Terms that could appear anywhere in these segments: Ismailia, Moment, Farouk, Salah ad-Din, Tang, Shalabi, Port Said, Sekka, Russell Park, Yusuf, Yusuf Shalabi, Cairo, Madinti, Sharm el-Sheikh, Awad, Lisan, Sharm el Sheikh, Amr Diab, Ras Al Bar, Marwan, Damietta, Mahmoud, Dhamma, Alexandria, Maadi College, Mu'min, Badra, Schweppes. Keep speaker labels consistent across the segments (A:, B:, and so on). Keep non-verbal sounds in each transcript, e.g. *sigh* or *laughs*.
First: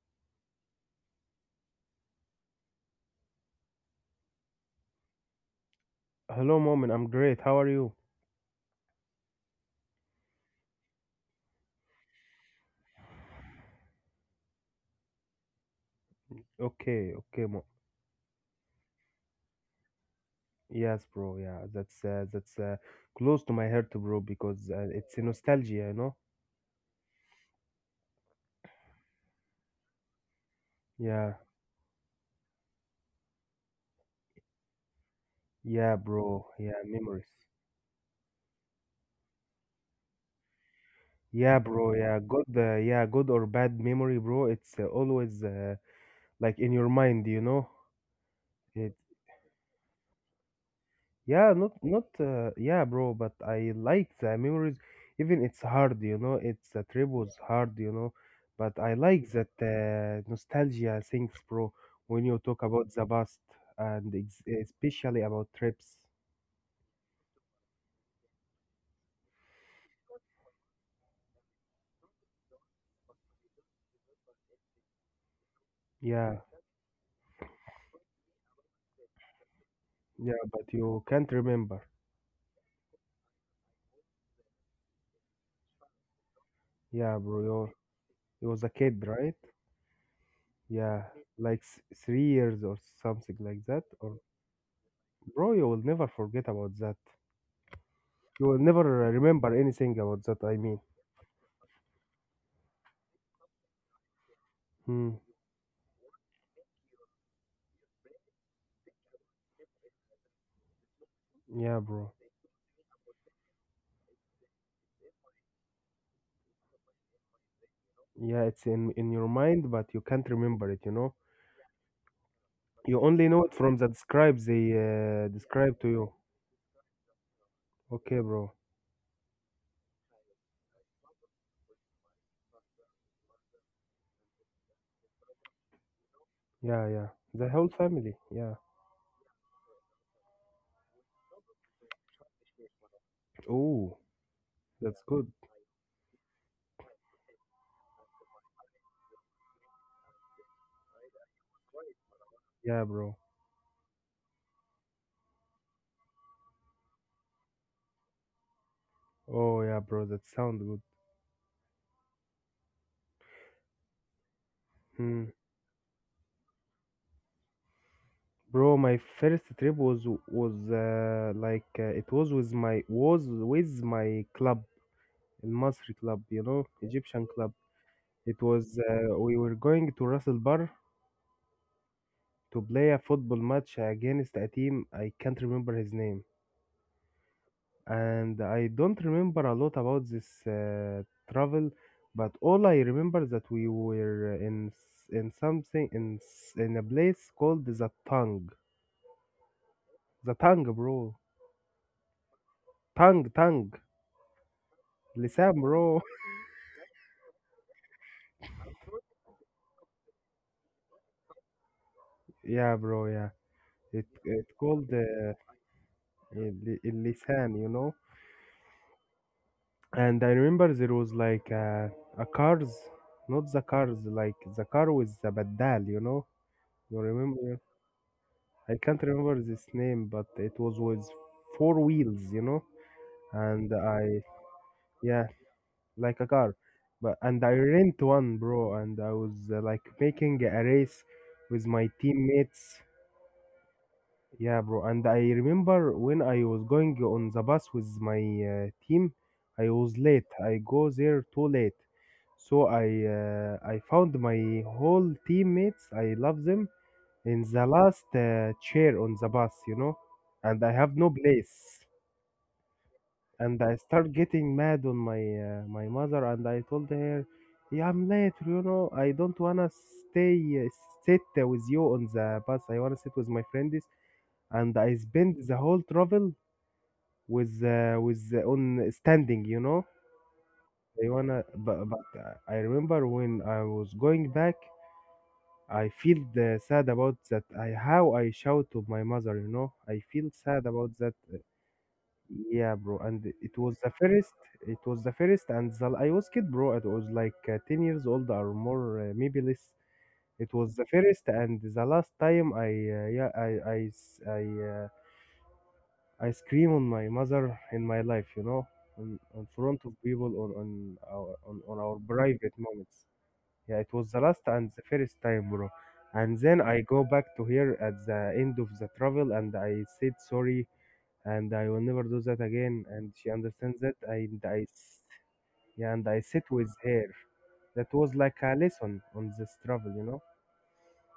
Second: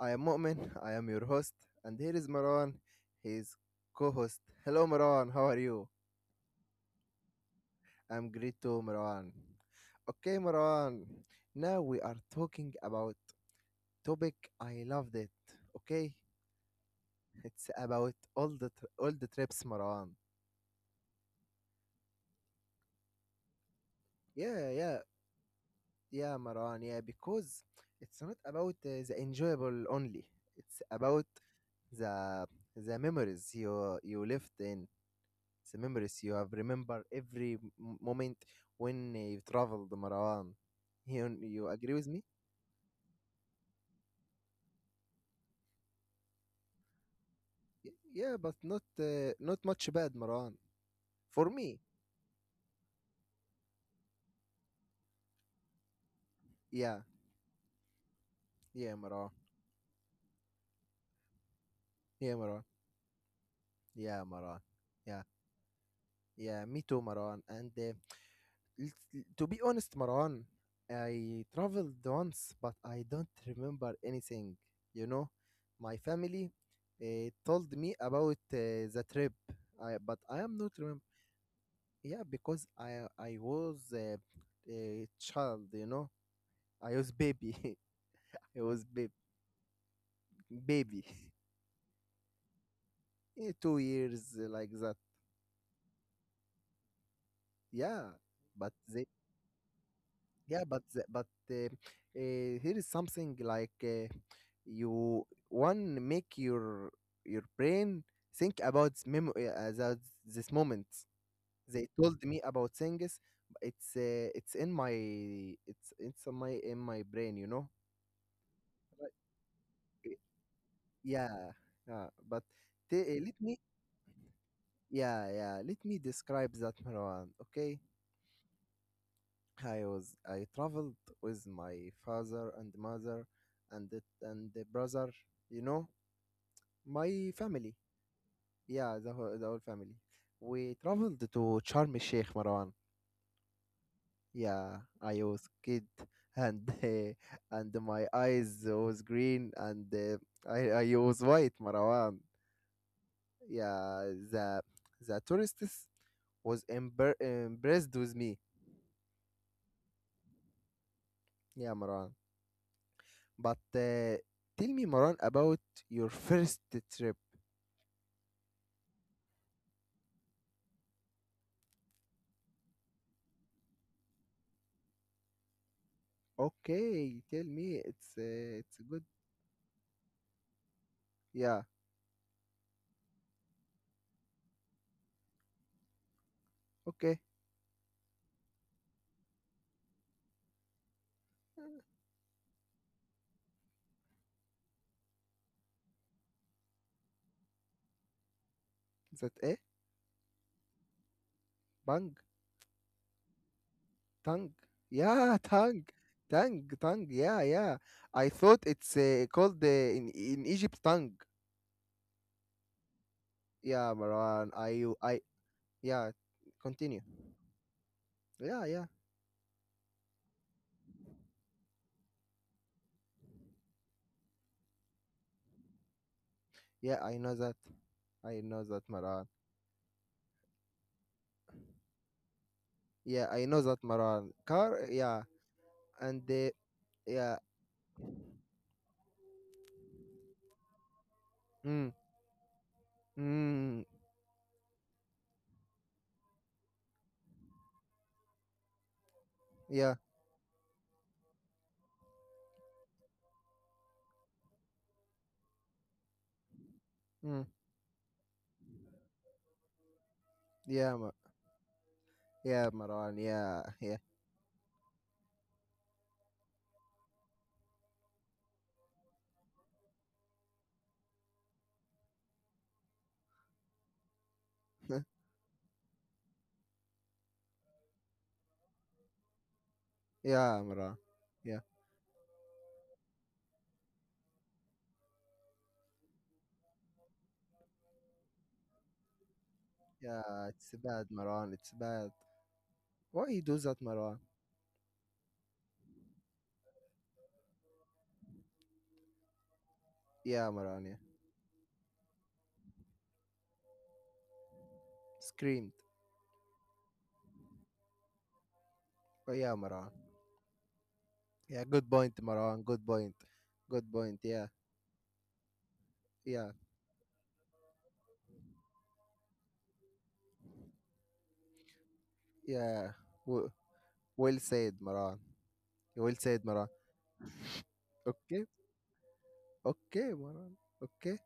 A: I am Mu'min, I am your host, and here is Marwan, his co-host. Hello Marwan, how are you?
B: Hello, Moment. I'm great. How are you?
A: I'm great too, Marwan. Okay, Marwan, now we are talking about topic I loved it. Okay,
B: Okay, okay, Mo.
A: it's about all the trips, Marwan.
B: Yes, bro. Yeah, that's close to my heart, bro, because
A: Yeah, yeah,
B: it's a nostalgia, you know?
A: yeah, Marwan. Yeah, because it's not about the enjoyable only. It's about
B: Yeah,
A: the the memories you lived in the
B: yeah,
A: memories you
B: bro.
A: have,
B: Yeah,
A: remember
B: memories.
A: every moment when you traveled, Marwan. you,
B: Yeah,
A: you agree
B: bro.
A: with
B: Yeah,
A: me?
B: good. Yeah, good or bad memory, bro. It's always like in your mind, you know?
A: Yeah, but not
B: It.
A: uh, not much bad, Marwan, for
B: Yeah, not
A: me.
B: not uh, yeah, bro, but I like the memories. Even it's hard. It's the
A: Yeah,
B: trip was hard. But
A: yeah,
B: I
A: Marwan.
B: like that nostalgia things, bro. When
A: Yeah,
B: you
A: Marwan.
B: talk about the past and
A: Yeah,
B: ex
A: Marwan. Yeah,
B: especially about trips,
A: yeah, me too, Marwan, and to be honest, Maran, I traveled once, but I don't remember anything. You know, my
B: yeah,
A: family told me about the trip, but I
B: yeah.
A: am not
B: But
A: remember.
B: you can't remember,
A: Yeah, because I was a child. You know, I was
B: yeah, bro.
A: baby.
B: You
A: *laughs* I
B: was a
A: was
B: kid, right?
A: baby,
B: Yeah, like s 3 years or
A: *laughs*
B: something like
A: Two
B: that. Or
A: years like that.
B: bro, you will never forget about that.
A: Yeah,
B: You will
A: but they.
B: never remember anything about that. I
A: Yeah,
B: mean,
A: but here is something like
B: hmm,
A: you one make your brain think about memory about this moment.
B: yeah,
A: They
B: bro.
A: told me about things. It's in my in my brain. You know.
B: Yeah, it's in
A: Right.
B: in your mind, but you
A: Y-
B: can't remember it.
A: Yeah, yeah. But t-
B: You only
A: let
B: know it
A: me
B: from the describes they
A: yeah, yeah, let
B: describe to
A: me
B: you.
A: describe that, Marwan. Okay.
B: Okay, bro.
A: I traveled with my father and mother, and the, and the brother, you know,
B: Yeah, yeah.
A: my
B: The whole
A: family.
B: family. Yeah.
A: Yeah, the whole family. We traveled to Sharm el-Sheikh, Marwan.
B: Oh,
A: Yeah,
B: that's
A: I
B: good.
A: was kid *laughs* and my eyes was green, and I was white, Marwan.
B: Yeah, bro.
A: Yeah, the the tourists was impressed with me.
B: Oh, yeah, bro. That sound good.
A: Yeah, Marwan. But tell me, Marwan,
B: Hmm.
A: about your first trip.
B: Bro, my first trip was like it was with my club, Al Masri club, you know,
A: Okay,
B: Egyptian
A: tell
B: club.
A: me, it's
B: It
A: uh,
B: was
A: it's good.
B: we were going to Ras Al Bar
A: Yeah,
B: to play a football match against a team I can't remember his name.
A: okay.
B: And I don't remember a lot about this
A: Uh,
B: travel, but all I remember that we were in something in a place called the Tang.
A: That, eh?
B: The Tang, bro.
A: Bang,
B: Tang, Tang.
A: tongue. Yeah,
B: Lisan,
A: tongue,
B: bro. *laughs*
A: tongue, tongue. Yeah, yeah. I thought it's called in Egypt tongue.
B: Yeah, bro. Yeah.
A: Yeah,
B: It it
A: Marwan.
B: called
A: I
B: the
A: yeah. Continue.
B: Lisan, you know.
A: Yeah, yeah,
B: And I remember there was like a cars, not the cars, like the car with the badal, you know. You
A: yeah. I know that.
B: remember?
A: I know
B: I
A: that,
B: can't
A: Marwan.
B: remember this name, but it was with four wheels.
A: Yeah, I know
B: And
A: that,
B: I,
A: Marwan. Car, yeah,
B: yeah, like
A: and
B: a car. But
A: yeah,
B: and I rent one, bro. And I was like making a race with
A: mm,
B: my teammates.
A: mm,
B: Yeah, bro. And I remember when I was going on the bus with my team, I
A: yeah,
B: was late. I go there too late. So I found my whole teammates. I love them
A: mm,
B: in the last chair on the bus, and I
A: yeah,
B: have no place.
A: Yeah, Marwan, yeah,
B: And I
A: *laughs* yeah.
B: start getting mad on my mother, and I told her, "Yeah, I'm late. I don't wanna stay uh, sit with you on the bus. I wanna sit with my friends." And I spend the whole travel with on standing.
A: Yeah, Maran.
B: I wanna,
A: Yeah,
B: but I remember when I was going back, I feel the sad about that. I how I shout to my mother. I feel
A: yeah, it's
B: sad about
A: bad,
B: that.
A: Maran. It's bad.
B: Yeah, bro.
A: Why
B: And
A: you do
B: it
A: that,
B: was the
A: Maran?
B: first. It was the first, and I was kid, bro. It was like 10 years old or more, maybe less.
A: Yeah,
B: It
A: Maran.
B: was
A: Yeah,
B: the first and the last time I uh, yeah I I s- I, uh,
A: screamed.
B: I scream on my mother in my life, you know, on,
A: Oh yeah,
B: on front
A: Maran.
B: of people on our on,
A: Yeah,
B: on
A: good
B: our
A: point,
B: private
A: Maran. Good
B: moments.
A: point.
B: Yeah,
A: Good
B: it was
A: point.
B: the
A: Yeah,
B: last and the first time, bro. And
A: yeah,
B: then I go back to here at the end of the travel and I said sorry and I will never do that
A: yeah.
B: again. And she
A: W-
B: understands that.
A: well
B: And
A: said, Maran.
B: yeah,
A: Well
B: and I
A: said,
B: sit
A: Maran.
B: with her. That was like
A: Okay,
B: a lesson on this travel, you
A: okay,
B: know?
A: Maran. Okay.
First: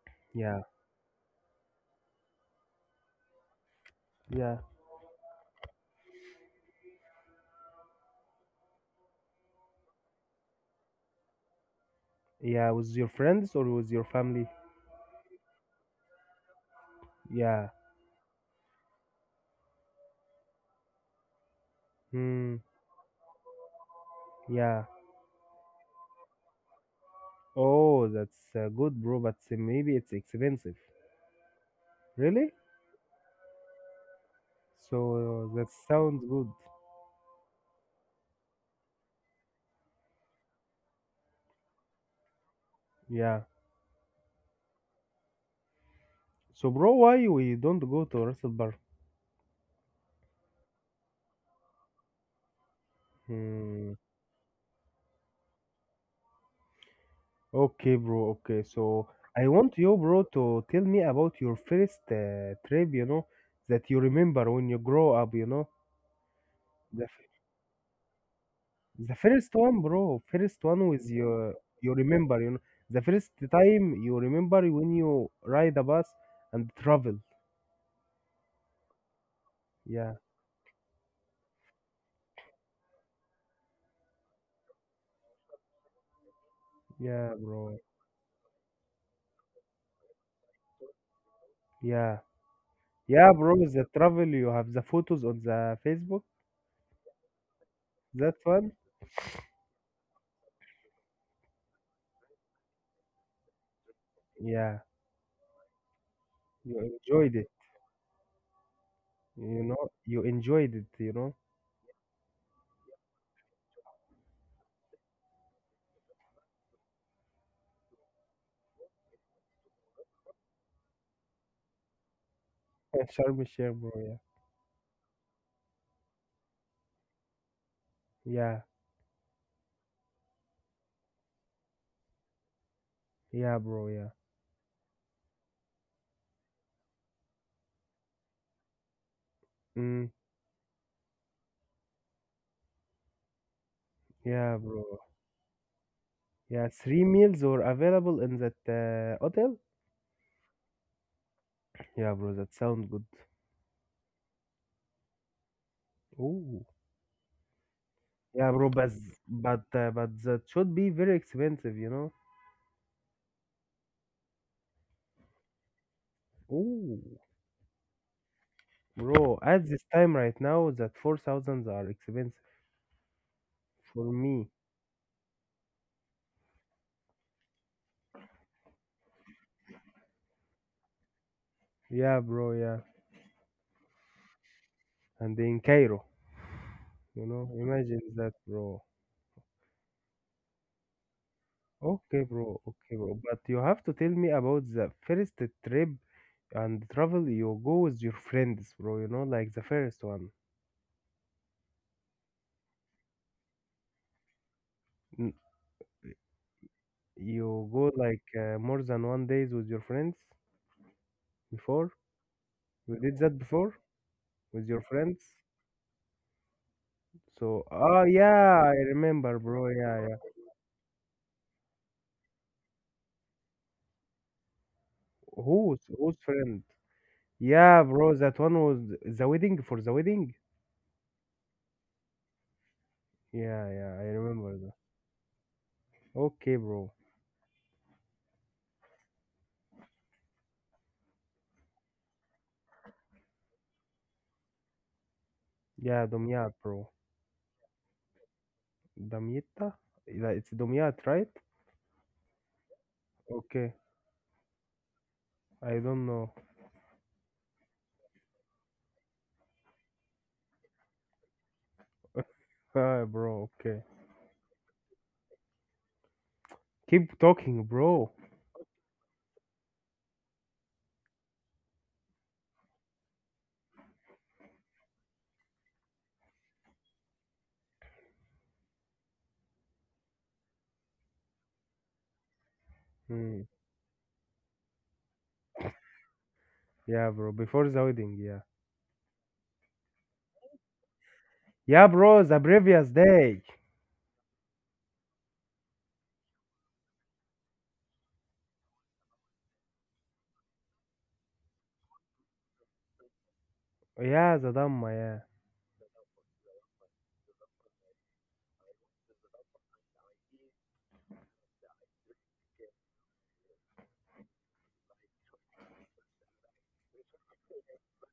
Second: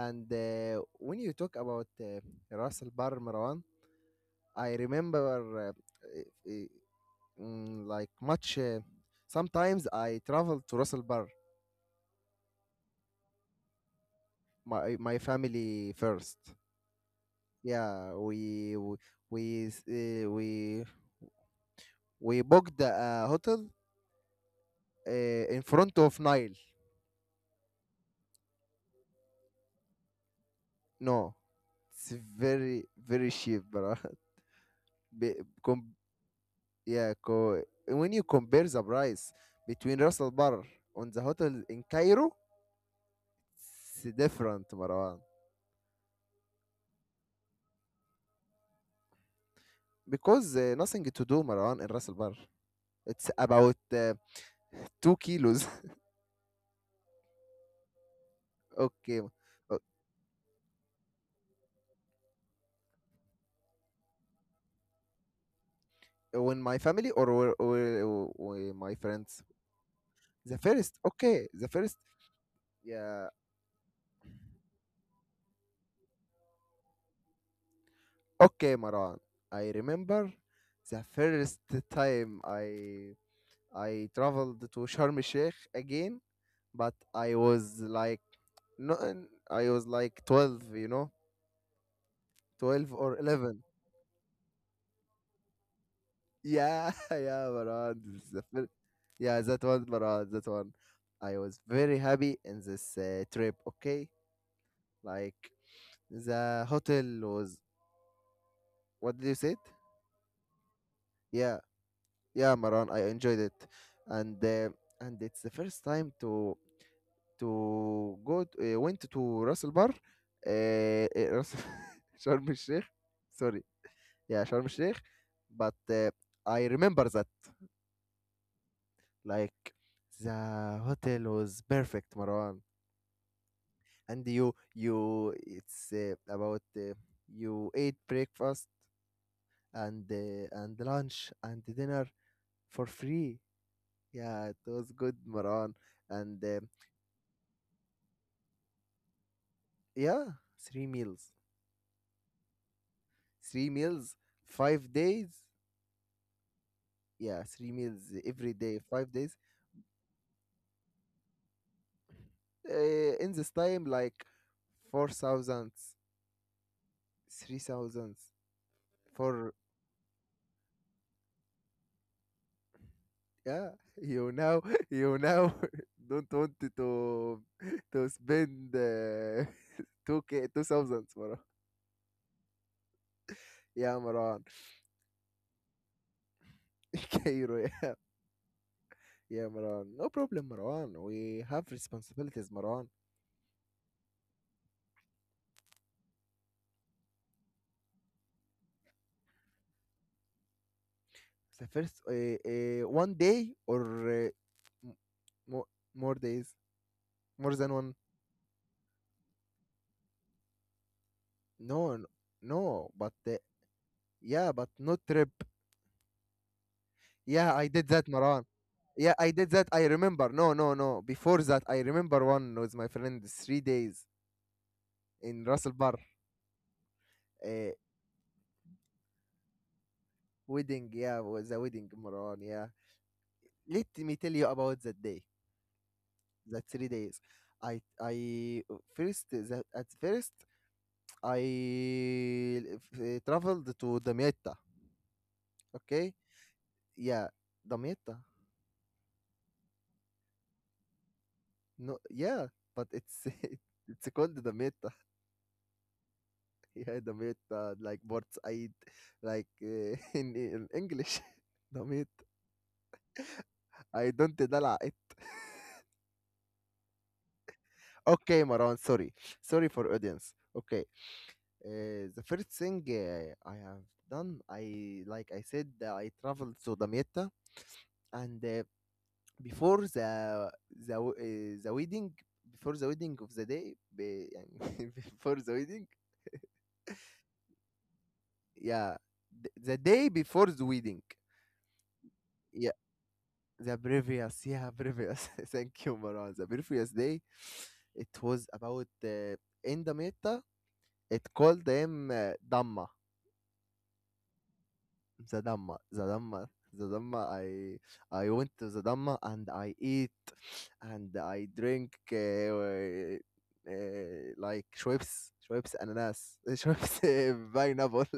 A: And
B: Yeah,
A: when you talk about Ras Al Bar, Maran,
B: yeah,
A: I remember uh, uh, like much. Sometimes I travel to Ras Al Bar,
B: yeah. With your friends or with your family?
A: my family first.
B: Yeah,
A: Yeah, we s- uh, we, we
B: hmm,
A: booked a hotel
B: yeah.
A: uh, in front of Nile.
B: Oh, that's good, bro, but maybe it's expensive.
A: No, it's
B: Really?
A: very very cheap, bro. *laughs* Be-
B: So that
A: com-
B: sounds good.
A: yeah, when you compare the price between Ras Al Bar and the hotel in Cairo,
B: Yeah.
A: it's different, Marwan.
B: So, bro, why we don't go to Russell Park?
A: Because nothing to do, Marwan, in Ras Al Bar. It's about
B: Hmm.
A: 2 kilos.
B: Okay, bro. Okay,
A: *laughs*
B: so
A: Okay,
B: I want you, bro, to tell me about your first trip. You know that you remember when you grow up. You know
A: when my
B: the f-
A: family, or my
B: the
A: friends,
B: first one, bro. First one with your
A: the
B: you
A: first,
B: remember. You know the
A: yeah.
B: first time you remember when you ride a bus and travel.
A: Okay, Maran, I
B: Yeah,
A: remember the first time I traveled to Sharm el Sheikh again. But I
B: yeah,
A: was
B: bro.
A: like, no, I was like 12, you know,
B: Yeah,
A: 12 or
B: yeah, bro.
A: 11.
B: The travel you have the photos on the Facebook.
A: Yeah. *laughs* Yeah, Maran, this is
B: That
A: the first.
B: one.
A: Yeah, that one, Maran, that one. I was very happy in this trip. Okay,
B: Yeah,
A: like the
B: you
A: hotel
B: enjoyed it.
A: was. What did you say?
B: You know, you enjoyed it, you know?
A: Yeah, yeah, Maran, I enjoyed it, and it's the first time to go to, Ras Al Bar, Ras *laughs* Sharm El Sheikh.
B: *laughs* Sharm el
A: Sorry,
B: Sheikh, bro, yeah.
A: yeah, Sharm El Sheikh. But I remember that
B: Yeah,
A: like the hotel was perfect, Maran,
B: yeah, bro, yeah.
A: and you it's about you ate breakfast, and
B: Mm,
A: lunch and dinner for free. Yeah, it
B: yeah,
A: was
B: bro.
A: good, Maran. And
B: Yeah, three meals were available in that hotel.
A: yeah, three meals.
B: Yeah, bro, that sounds good.
A: Three meals, 5 days.
B: Ooh.
A: Yeah, three meals
B: Yeah,
A: every
B: bro,
A: day,
B: but
A: 5 days.
B: but uh, but that should be very expensive, you know?
A: Uh, in this time, like 4,000,
B: Ooh.
A: 3,000,
B: Bro,
A: four.
B: at this time right now, that 4,000 are expensive
A: Yeah, *laughs*
B: for
A: you
B: me.
A: now, *laughs* you now *laughs* don't want to spend *laughs* 2,000, Maran.
B: Yeah, bro, yeah.
A: Yeah, Maran.
B: And in Cairo,
A: *laughs*
B: you know,
A: Cairo.
B: imagine that, bro.
A: Yeah, Maran. No problem, Maran. We have
B: Okay,
A: responsibilities,
B: bro.
A: Maran.
B: Okay, bro. But you have to tell me about the first trip and travel you go with your friends, bro. You know, like the first one.
A: The first one day, or uh, m-
B: N-
A: more more days, more
B: You
A: than
B: go
A: one.
B: like more than one days with your friends before.
A: No n- no
B: You
A: but
B: did that before
A: yeah,
B: with
A: but
B: your
A: no trip.
B: friends.
A: Yeah,
B: So,
A: I did that, Maran.
B: yeah, I
A: Yeah, I
B: remember,
A: did that,
B: bro.
A: I
B: Yeah, yeah.
A: remember. No, no, no, before that I remember one with my friend, 3 days in Ras Al
B: Who's
A: Bar.
B: who's friend?
A: uh,
B: Yeah, bro. That one was the wedding for the wedding.
A: Wedding, yeah, was a wedding, Maran, yeah.
B: Yeah,
A: Let
B: yeah, I
A: me tell you
B: remember that.
A: about that day.
B: Okay,
A: That three
B: bro.
A: days I first that at first I traveled to Damietta.
B: Yeah,
A: Okay,
B: Dumyat, bro.
A: yeah, Damietta.
B: Damietta? That it's Damiat, right?
A: No, yeah, but it's
B: Okay.
A: *laughs* it's called Damietta. *laughs*
B: I don't know. *laughs*
A: Yeah, Damietta, like Port Said, like *laughs* in English, *laughs* Damietta.
B: Bro, okay.
A: I don't دلع it.
B: Keep talking, bro.
A: Okay, Maran, sorry, sorry for audience. Okay, the first thing I have done, I like I said, I traveled to Damietta, and before the wedding, before the wedding of
B: Hmm.
A: the day, be يعني *laughs* before the wedding.
B: Yeah, bro. Before the wedding, yeah.
A: Yeah, the day before the wedding.
B: Yeah, bro, the
A: Yeah,
B: previous day.
A: the previous, yeah, previous, *laughs* thank you, Marwan, the previous day. It was about, in the meta it called them, Dhamma,
B: Yeah, the Dhamma, yeah.
A: the Dhamma, the Dhamma, the Dhamma. I went to the Dhamma and I eat and I drink like Schweppes, Schweppes ananas, *laughs* Schweppes, *laughs* pineapple, *laughs*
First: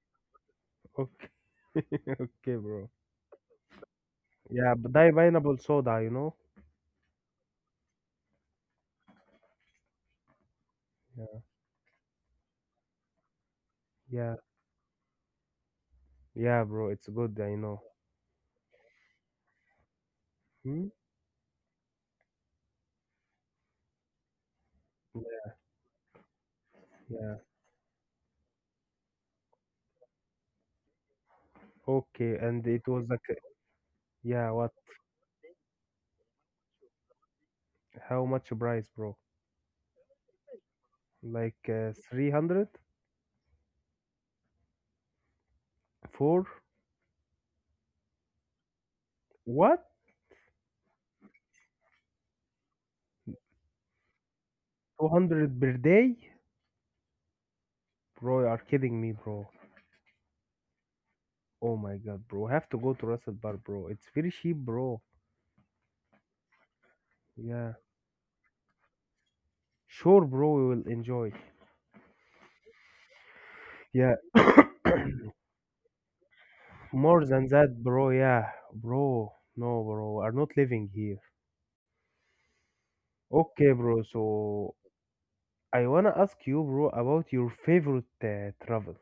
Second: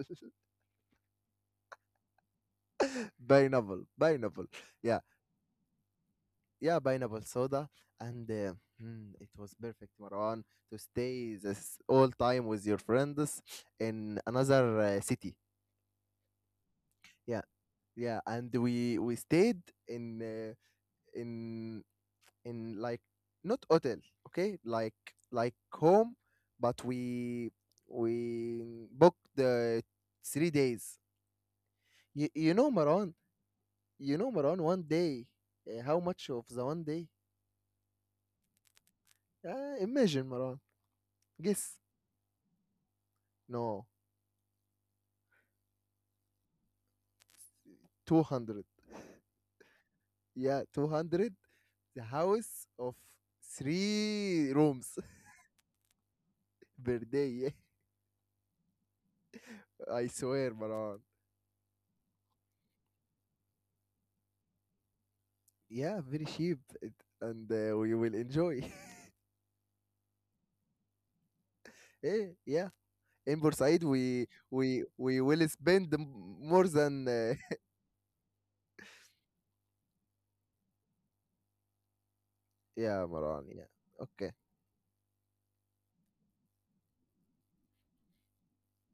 B: Okay. *laughs* Okay, bro.
A: pineapple, pineapple.
B: Yeah, but
A: Yeah,
B: that pineapple soda, you know?
A: yeah, pineapple soda and. It was perfect, Marwan, to stay
B: Yeah.
A: this all time with your friends in
B: Yeah.
A: another city.
B: Yeah, bro, it's good,
A: Yeah,
B: I know.
A: yeah, and we stayed in
B: Hmm?
A: in in like, not hotel, okay? Like home, but
B: Yeah.
A: we booked the 3 days. You,
B: Okay,
A: you
B: and
A: know,
B: it was
A: Maran,
B: like,
A: you know,
B: yeah,
A: Maran.
B: what?
A: One day, how much of the one day?
B: How much price, bro?
A: Imagine, Maran.
B: Like
A: Guess.
B: 300
A: No,
B: for
A: 200.
B: what?
A: Yeah, 200. The house of three rooms
B: 200 per day?
A: *laughs* per day. Yeah,
B: Bro, you are kidding me, bro.
A: I swear, Maran.
B: Oh my god, bro. I have to go to Russell Bar, bro. It's very cheap, bro.
A: Yeah, very cheap, it, and
B: Yeah.
A: we will enjoy. *laughs*
B: Sure, bro, we will enjoy.
A: Eh, yeah. In Bursaid,
B: Yeah,
A: we will spend more than
B: more than that, bro. Yeah, bro. No, bro, are not living here.
A: *laughs* yeah, Maran,
B: Okay,
A: yeah.
B: bro.
A: Okay,
B: So I wanna ask you, bro, about your favorite travel.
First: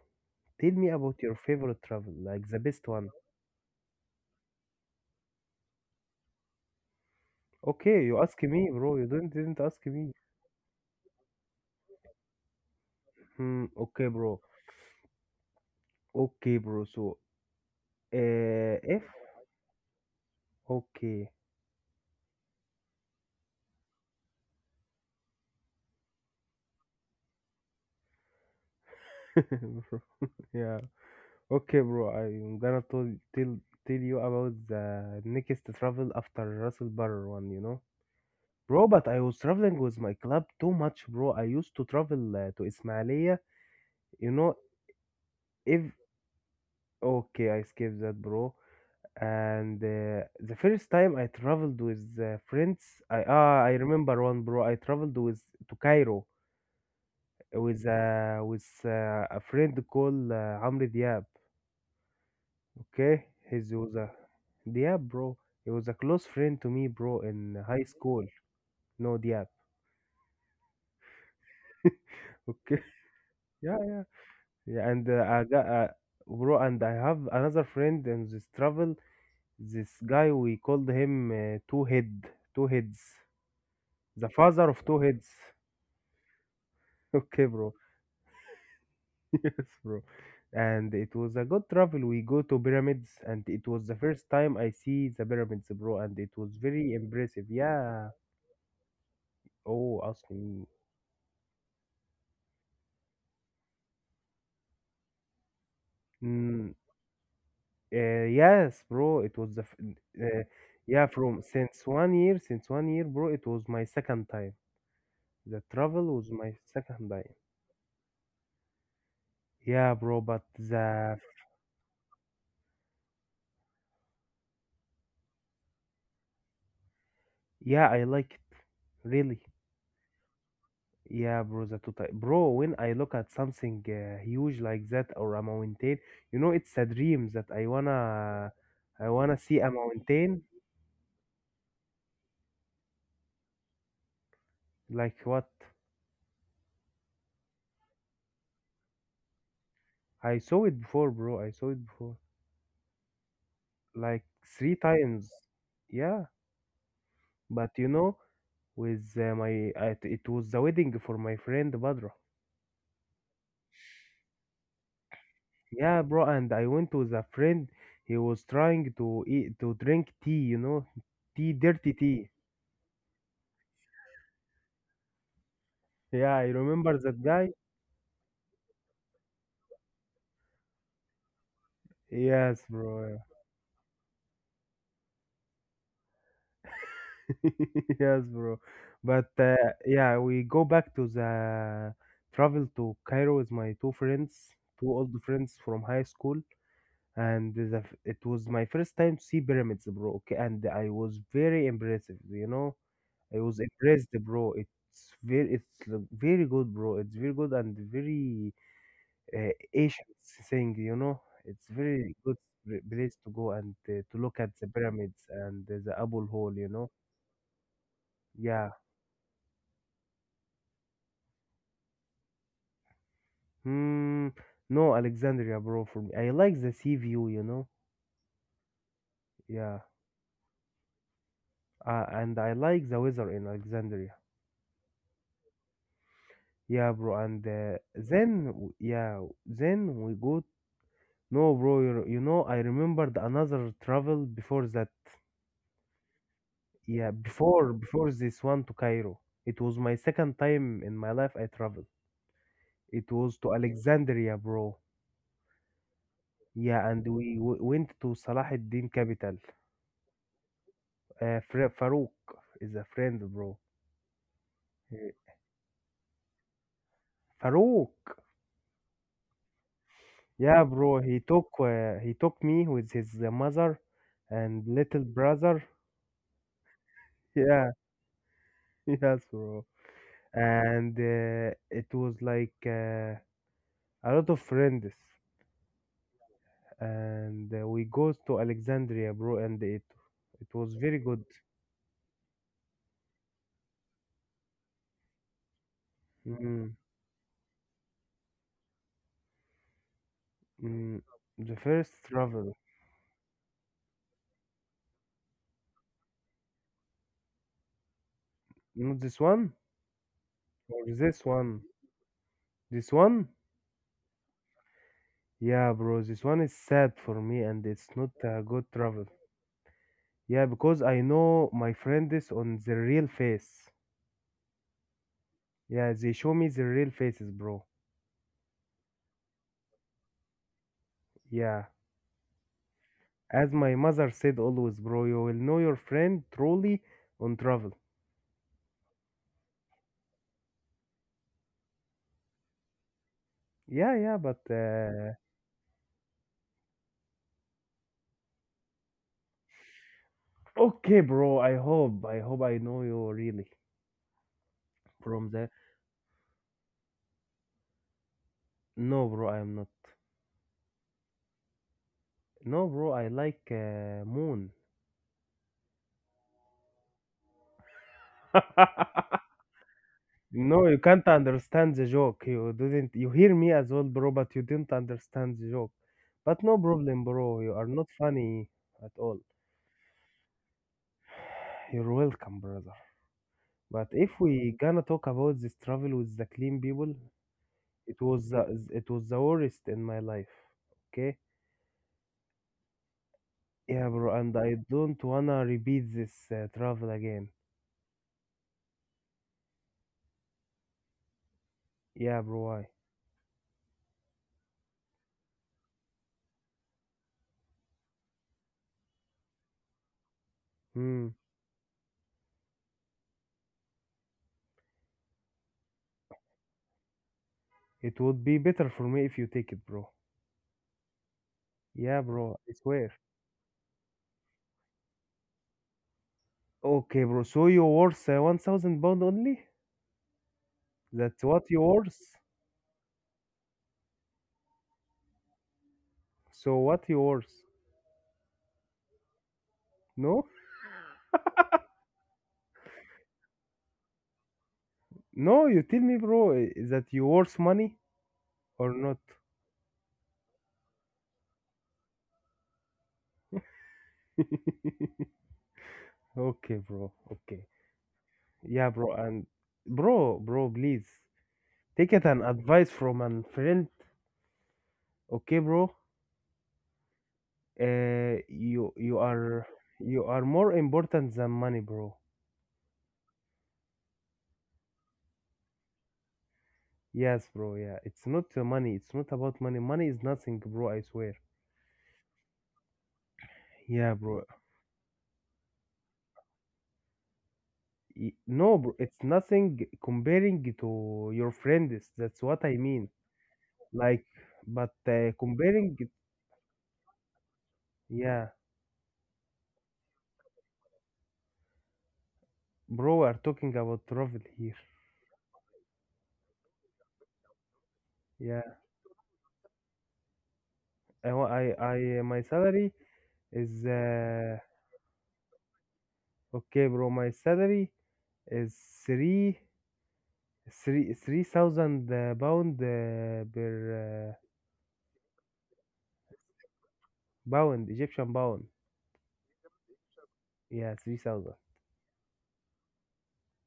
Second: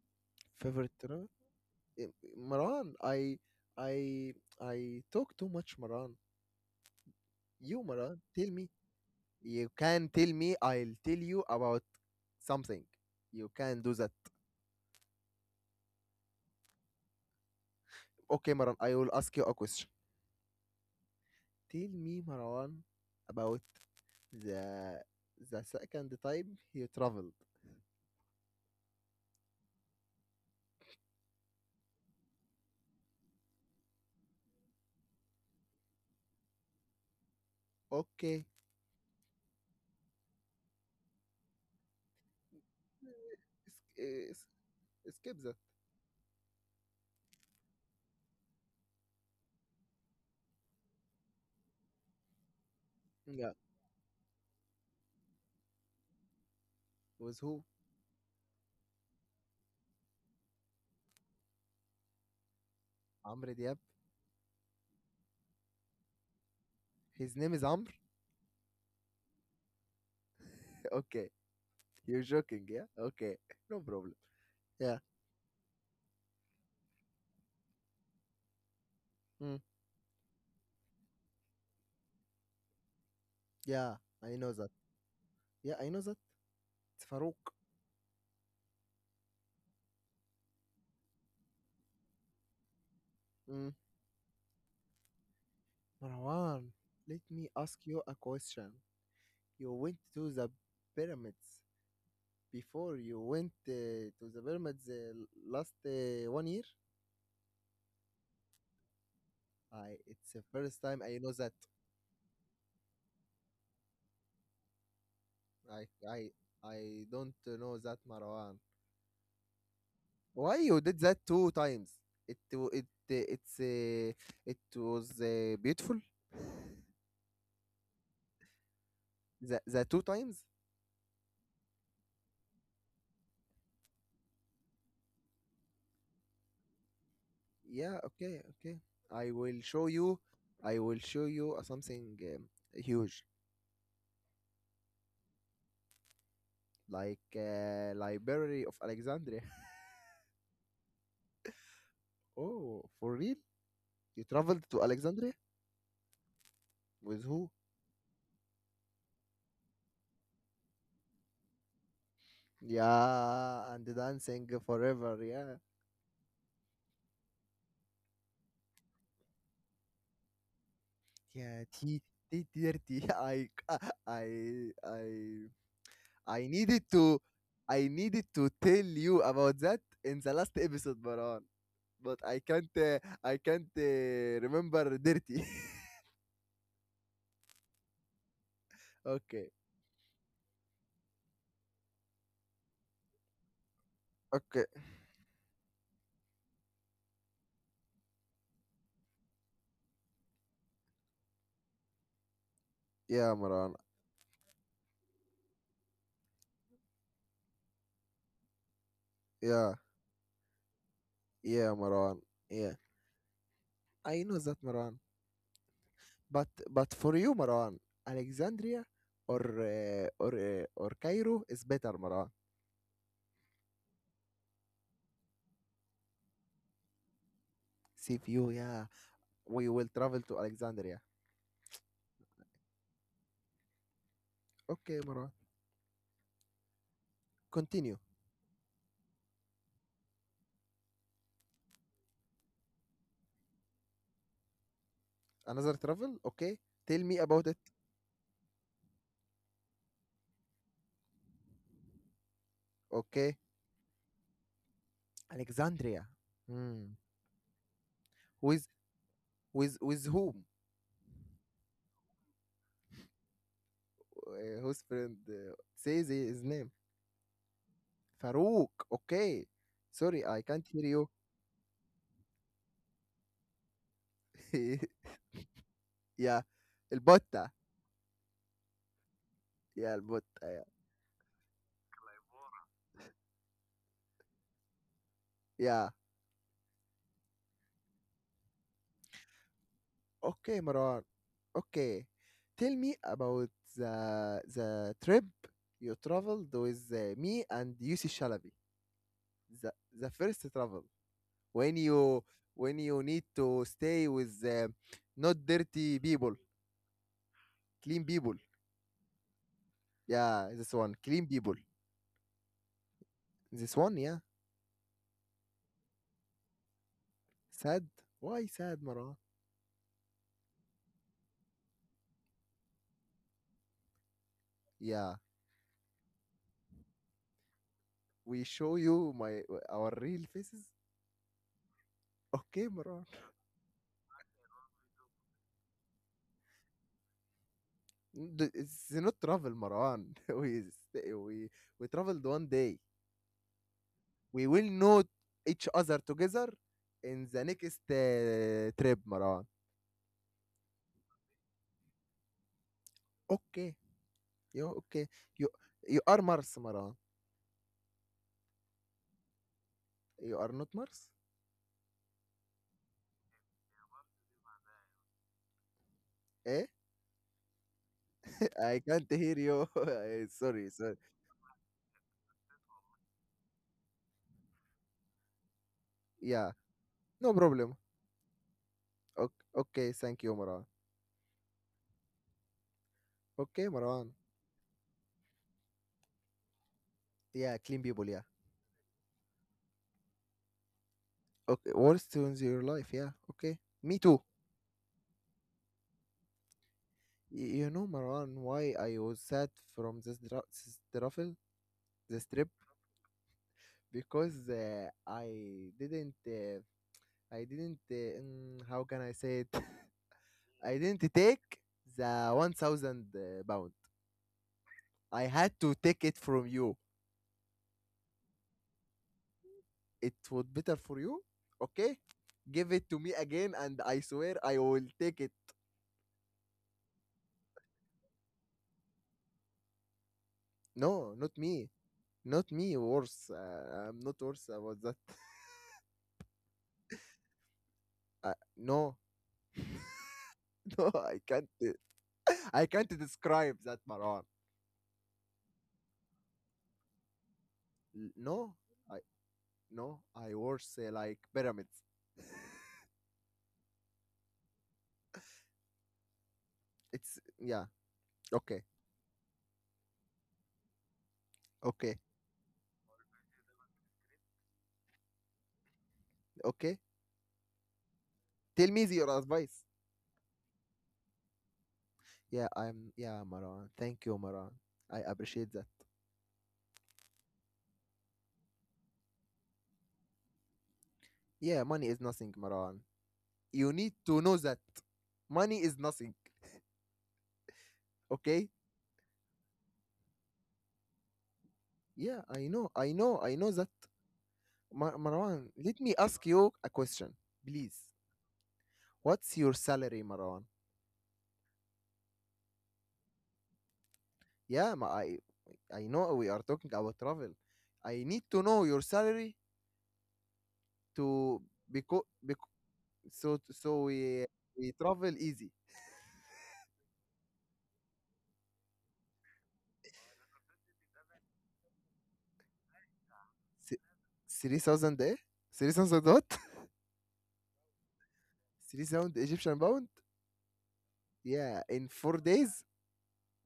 B: Tell me
A: favorite
B: about
A: travel.
B: your favorite
A: Eh,
B: travel, like the best
A: Maran,
B: one.
A: I I talk too much, Maran. You,
B: Okay,
A: Maran,
B: you ask
A: tell me.
B: me, bro. You didn't
A: You
B: ask
A: can
B: me.
A: tell me, I'll tell you about something, you
B: Hmm.
A: can do
B: Okay,
A: that.
B: bro. Okay, bro. So,
A: Okay, Maran, I
B: if
A: will ask you a question,
B: okay,
A: tell me, Maran, about the the second time you traveled.
B: *laughs* Bro, *laughs* yeah. Okay, bro. I'm gonna tell tell you about the next travel after Russell Barr one. You know,
A: Okay.
B: bro. But I was traveling with my club too much, bro. I used to travel to
A: *laughs*
B: Ismailia.
A: Eh,
B: You
A: s-
B: know,
A: eh, s- skip that.
B: if okay, I skipped that, bro. And the first time I traveled with friends, I
A: Yeah,
B: ah I remember one, bro. I traveled with to Cairo
A: with who?
B: with a friend called Amr Diab. Okay,
A: Amr
B: he
A: Diab.
B: was a Diab, bro. He was a close friend to me, bro,
A: His name
B: in
A: is
B: high
A: Amr?
B: school. No Diab.
A: *laughs* Okay. You're joking,
B: Okay. *laughs*
A: yeah? Okay. *laughs*
B: Yeah,
A: No
B: yeah.
A: problem.
B: Yeah,
A: Yeah.
B: and I got bro, and I have another friend in this travel.
A: Mm.
B: This guy we called him Two Head, Two Heads,
A: Yeah,
B: the
A: I know
B: father
A: that.
B: of Two Heads.
A: Yeah, I know that. It's
B: *laughs*
A: Farouk.
B: Okay, bro. *laughs* Yes, bro. And it was a good travel. We go to pyramids, and it
A: Mm.
B: was the first time I see the pyramids, bro. And it was
A: Marwan,
B: very
A: let
B: impressive.
A: me ask you
B: Yeah.
A: a question. You
B: Oh,
A: went
B: ask
A: to the
B: me.
A: pyramids before you went to the pyramids last one year?
B: Mm. Yes, bro, it was
A: It's
B: uh,
A: the first time
B: yeah,
A: I know
B: from
A: that.
B: since one year, bro, it was my second time. The
A: I,
B: travel was
A: I,
B: my second
A: I
B: time.
A: don't know that, Marwan.
B: Yeah, bro, but
A: Why you did
B: the
A: that two times? It w- it it's It was beautiful.
B: yeah, I like it really.
A: The two times?
B: Yeah, bro, the total bro. When I look at something huge like that or a mountain, it's a dream that I
A: Yeah, okay,
B: wanna,
A: okay.
B: I
A: I
B: wanna see
A: will
B: a
A: show you.
B: mountain
A: I will show you something huge,
B: like what
A: like Library of Alexandria. *laughs*
B: I saw it before, bro. I saw it before
A: Oh, for real?
B: like
A: You traveled
B: three
A: to
B: times.
A: Alexandria
B: Yeah,
A: with who?
B: but you know. With my it was the wedding for my friend Badra.
A: Yeah, and dancing forever. Yeah,
B: Yeah, bro, and I went with a friend. He was trying to drink tea, you know, tea,
A: yeah.
B: dirty
A: T
B: tea.
A: T dirty. *laughs* I I I
B: Yeah,
A: I
B: I
A: needed
B: remember
A: to
B: that guy.
A: I needed to tell you about that in the last episode, Baran. But
B: Yes, bro.
A: I can't remember dirty.
B: Yeah. *laughs* Yes, bro.
A: *laughs*
B: But
A: Okay.
B: yeah, we go back to the travel to Cairo with my two friends,
A: Okay.
B: two old friends from high school, and it was my first time to see pyramids, bro. Okay, and I was very impressive.
A: Yeah,
B: I was
A: Maran.
B: impressed, bro. It's very, it's l- very good, bro. It's very good and very
A: Yeah.
B: Asian thing. It's
A: Yeah,
B: very
A: Maran.
B: good
A: Yeah.
B: place to go and to
A: I
B: look
A: know
B: at
A: that,
B: the
A: Maran.
B: pyramids and the Abul
A: But
B: Hole.
A: but for you, Maran,
B: Yeah.
A: Alexandria or Cairo is better, Maran.
B: Hmm. No, Alexandria, bro. For me, I like the sea view.
A: See you, yeah. We
B: Yeah.
A: will travel to Alexandria.
B: And I like the weather in Alexandria.
A: Okay, Maran.
B: Yeah, bro. And
A: Continue.
B: then, yeah, then we go. No, bro. I remembered another travel before that.
A: Another travel, okay? Tell
B: Yeah,
A: me about it,
B: before this one to Cairo, it was my second time in my life I traveled. It was
A: okay?
B: to Alexandria, bro.
A: Alexandria.
B: Yeah,
A: Mm.
B: and we went to Salah
A: With
B: ad-Din capital.
A: with whom?
B: Farouk is a friend, bro.
A: Whose
B: Uh,
A: friend says his name?
B: Farouk.
A: Farouk. Okay. Sorry, I
B: Yeah,
A: can't hear
B: bro.
A: you.
B: He took me with his mother and
A: *laughs*
B: little brother.
A: Yeah, البطة.
B: Yeah, *laughs* yes, bro.
A: Yeah, البطة. Yeah.
B: And it was like a lot of friends.
A: Yeah.
B: And we go to Alexandria, bro, and it
A: Okay,
B: was very
A: Marwan.
B: good.
A: Okay. Tell me about the trip you traveled
B: Mm,
A: with me and Yusuf Shalabi. The the first travel,
B: mm, the
A: when
B: first
A: you
B: travel,
A: when you need to stay with not dirty people, clean people.
B: not this one
A: Yeah, this
B: or
A: one.
B: this
A: Clean people.
B: one, this one.
A: This one, yeah.
B: Yeah, bro, this one is sad for me, and it's
A: Sad.
B: not a
A: Why
B: good
A: sad,
B: travel.
A: Maran?
B: Yeah, because I know my friend is on the real face.
A: Yeah.
B: Yeah, they show me the real faces, bro.
A: We show you my, our real faces.
B: Yeah,
A: Okay, Maran.
B: as my mother said always, bro, you will know your friend truly on travel.
A: It's not travel, Maran. *laughs* we traveled one day.
B: Yeah, yeah, but
A: We will know each other together in the next trip, Maran.
B: okay, bro. I hope. I hope I know you really
A: Okay. You okay?
B: from the.
A: You you are Mars, Maran.
B: No, bro. I am not.
A: You are not Mars.
B: No, bro. I like moon.
A: Eh? *laughs* I can't
B: *laughs*
A: hear you. *laughs*
B: No,
A: Sorry,
B: you
A: sorry.
B: can't understand the joke. You didn't. You hear me as well, bro, but you didn't understand the joke. But
A: Yeah.
B: no problem,
A: No
B: bro. You are
A: problem.
B: not funny at all.
A: Okay, okay, thank you, Marwan.
B: You're welcome, brother.
A: Okay,
B: But
A: Marwan.
B: if we gonna talk about this travel with the clean people,
A: Yeah, clean
B: it
A: people, yeah.
B: was the, it was the worst in my life. Okay?
A: Okay, what turns your life, yeah. Okay,
B: Yeah,
A: me
B: bro.
A: too.
B: And I don't wanna repeat this travel again.
A: You know, Marwan, why I was sad from this truffle,
B: Yeah,
A: this
B: bro,
A: trip?
B: why?
A: Because I didn't, how can I say it? *laughs* I didn't
B: Hmm.
A: take the 1,000 pound. I had to take it from you.
B: It would be better for me if you take it, bro.
A: It was better for you, okay?
B: Yeah, bro, I
A: Give it
B: swear.
A: to me again, and I swear I will take it.
B: Okay, bro. So you worth 1,000 pound only?
A: No,
B: That's
A: not
B: what you
A: me.
B: worth?
A: Not me, worse. I'm not worse about that. *laughs*
B: So what you worth?
A: No,
B: No?
A: *laughs* no, I can't. *laughs* I can't describe that, Marwan.
B: No, you tell me, bro, that you worth money
A: No,
B: or
A: I
B: not?
A: no, I worse like pyramids. *laughs*
B: *laughs* Okay, bro.
A: It's
B: Okay.
A: yeah. Okay,
B: Yeah, bro. And bro, bro, please take
A: okay,
B: it an advice from a friend. Okay, bro.
A: okay.
B: Uh, you
A: Tell me
B: you
A: your
B: are
A: advice.
B: you are more important than money, bro.
A: Yeah, I'm yeah, Marwan. Thank you, Marwan. I appreciate that.
B: Yes, bro. Yeah, it's not money. It's not about money. Money is nothing, bro. I swear.
A: Yeah, money is nothing, Marwan. You
B: Yeah,
A: need
B: bro.
A: to know that money is nothing. Okay.
B: No, bro. It's nothing comparing to your friends. That's
A: Yeah,
B: what
A: I
B: I
A: know,
B: mean.
A: I know, I know that.
B: Like, but
A: Marwan,
B: comparing.
A: let me ask you a question, please.
B: Yeah,
A: What's your salary, Marwan?
B: bro. We're talking about travel here.
A: Yeah, I know we are talking about travel. I need
B: Yeah.
A: to know your salary
B: I, wa-
A: to
B: I- My
A: because
B: salary is
A: so we travel easy.
B: okay, bro. My salary is three, three thousand pound
A: Si-
B: per
A: 3,000, eh? 3,000 what?
B: pound, Egyptian pound.
A: *laughs* 3,000 Egyptian pound?
B: Yeah, 3,000.
A: Yeah, in 4 days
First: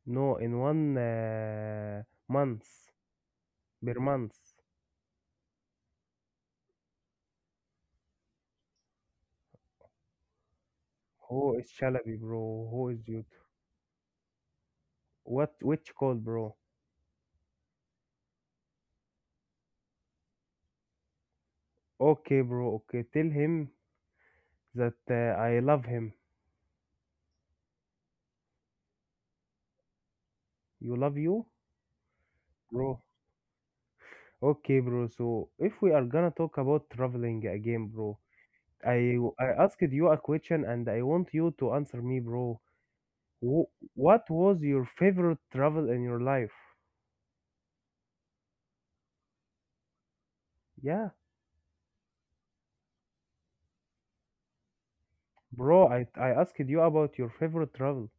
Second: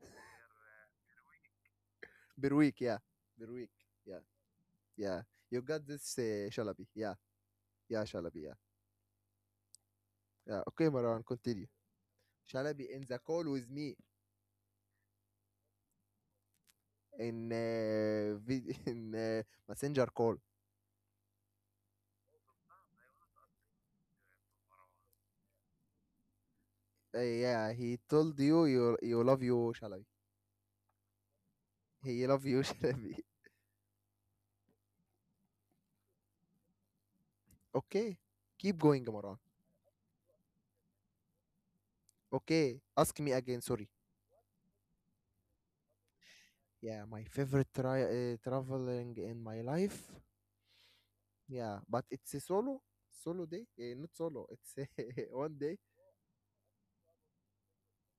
B: No, in one
A: per week.
B: month
A: Yeah, per week.
B: per
A: Yeah,
B: month.
A: yeah. You got this, Shalabi. Yeah, yeah, Shalabi. Yeah, yeah. Okay, Marwan,
B: Who
A: continue.
B: is Shalabi, bro? Who
A: Shalabi
B: is
A: in the
B: you?
A: call with me
B: What? Which call, bro?
A: in *laughs* in messenger call.
B: Okay, bro. Okay, tell him that I love him.
A: Yeah, he told you love you Shalabi.
B: You love you,
A: He love you *laughs*
B: bro.
A: Shalabi.
B: Okay, bro. So if we are gonna talk about traveling again, bro,
A: Okay, keep going,
B: I
A: Maran.
B: I asked you a question and I want you to answer me, bro.
A: Okay, ask me again.
B: Wh-
A: Sorry.
B: what was your favorite travel in your life?
A: Yeah, my favorite traveling in my life.
B: Yeah,
A: Yeah, but it's a solo day. Not solo. It's *laughs* one day.
B: bro. I asked you about your favorite travel.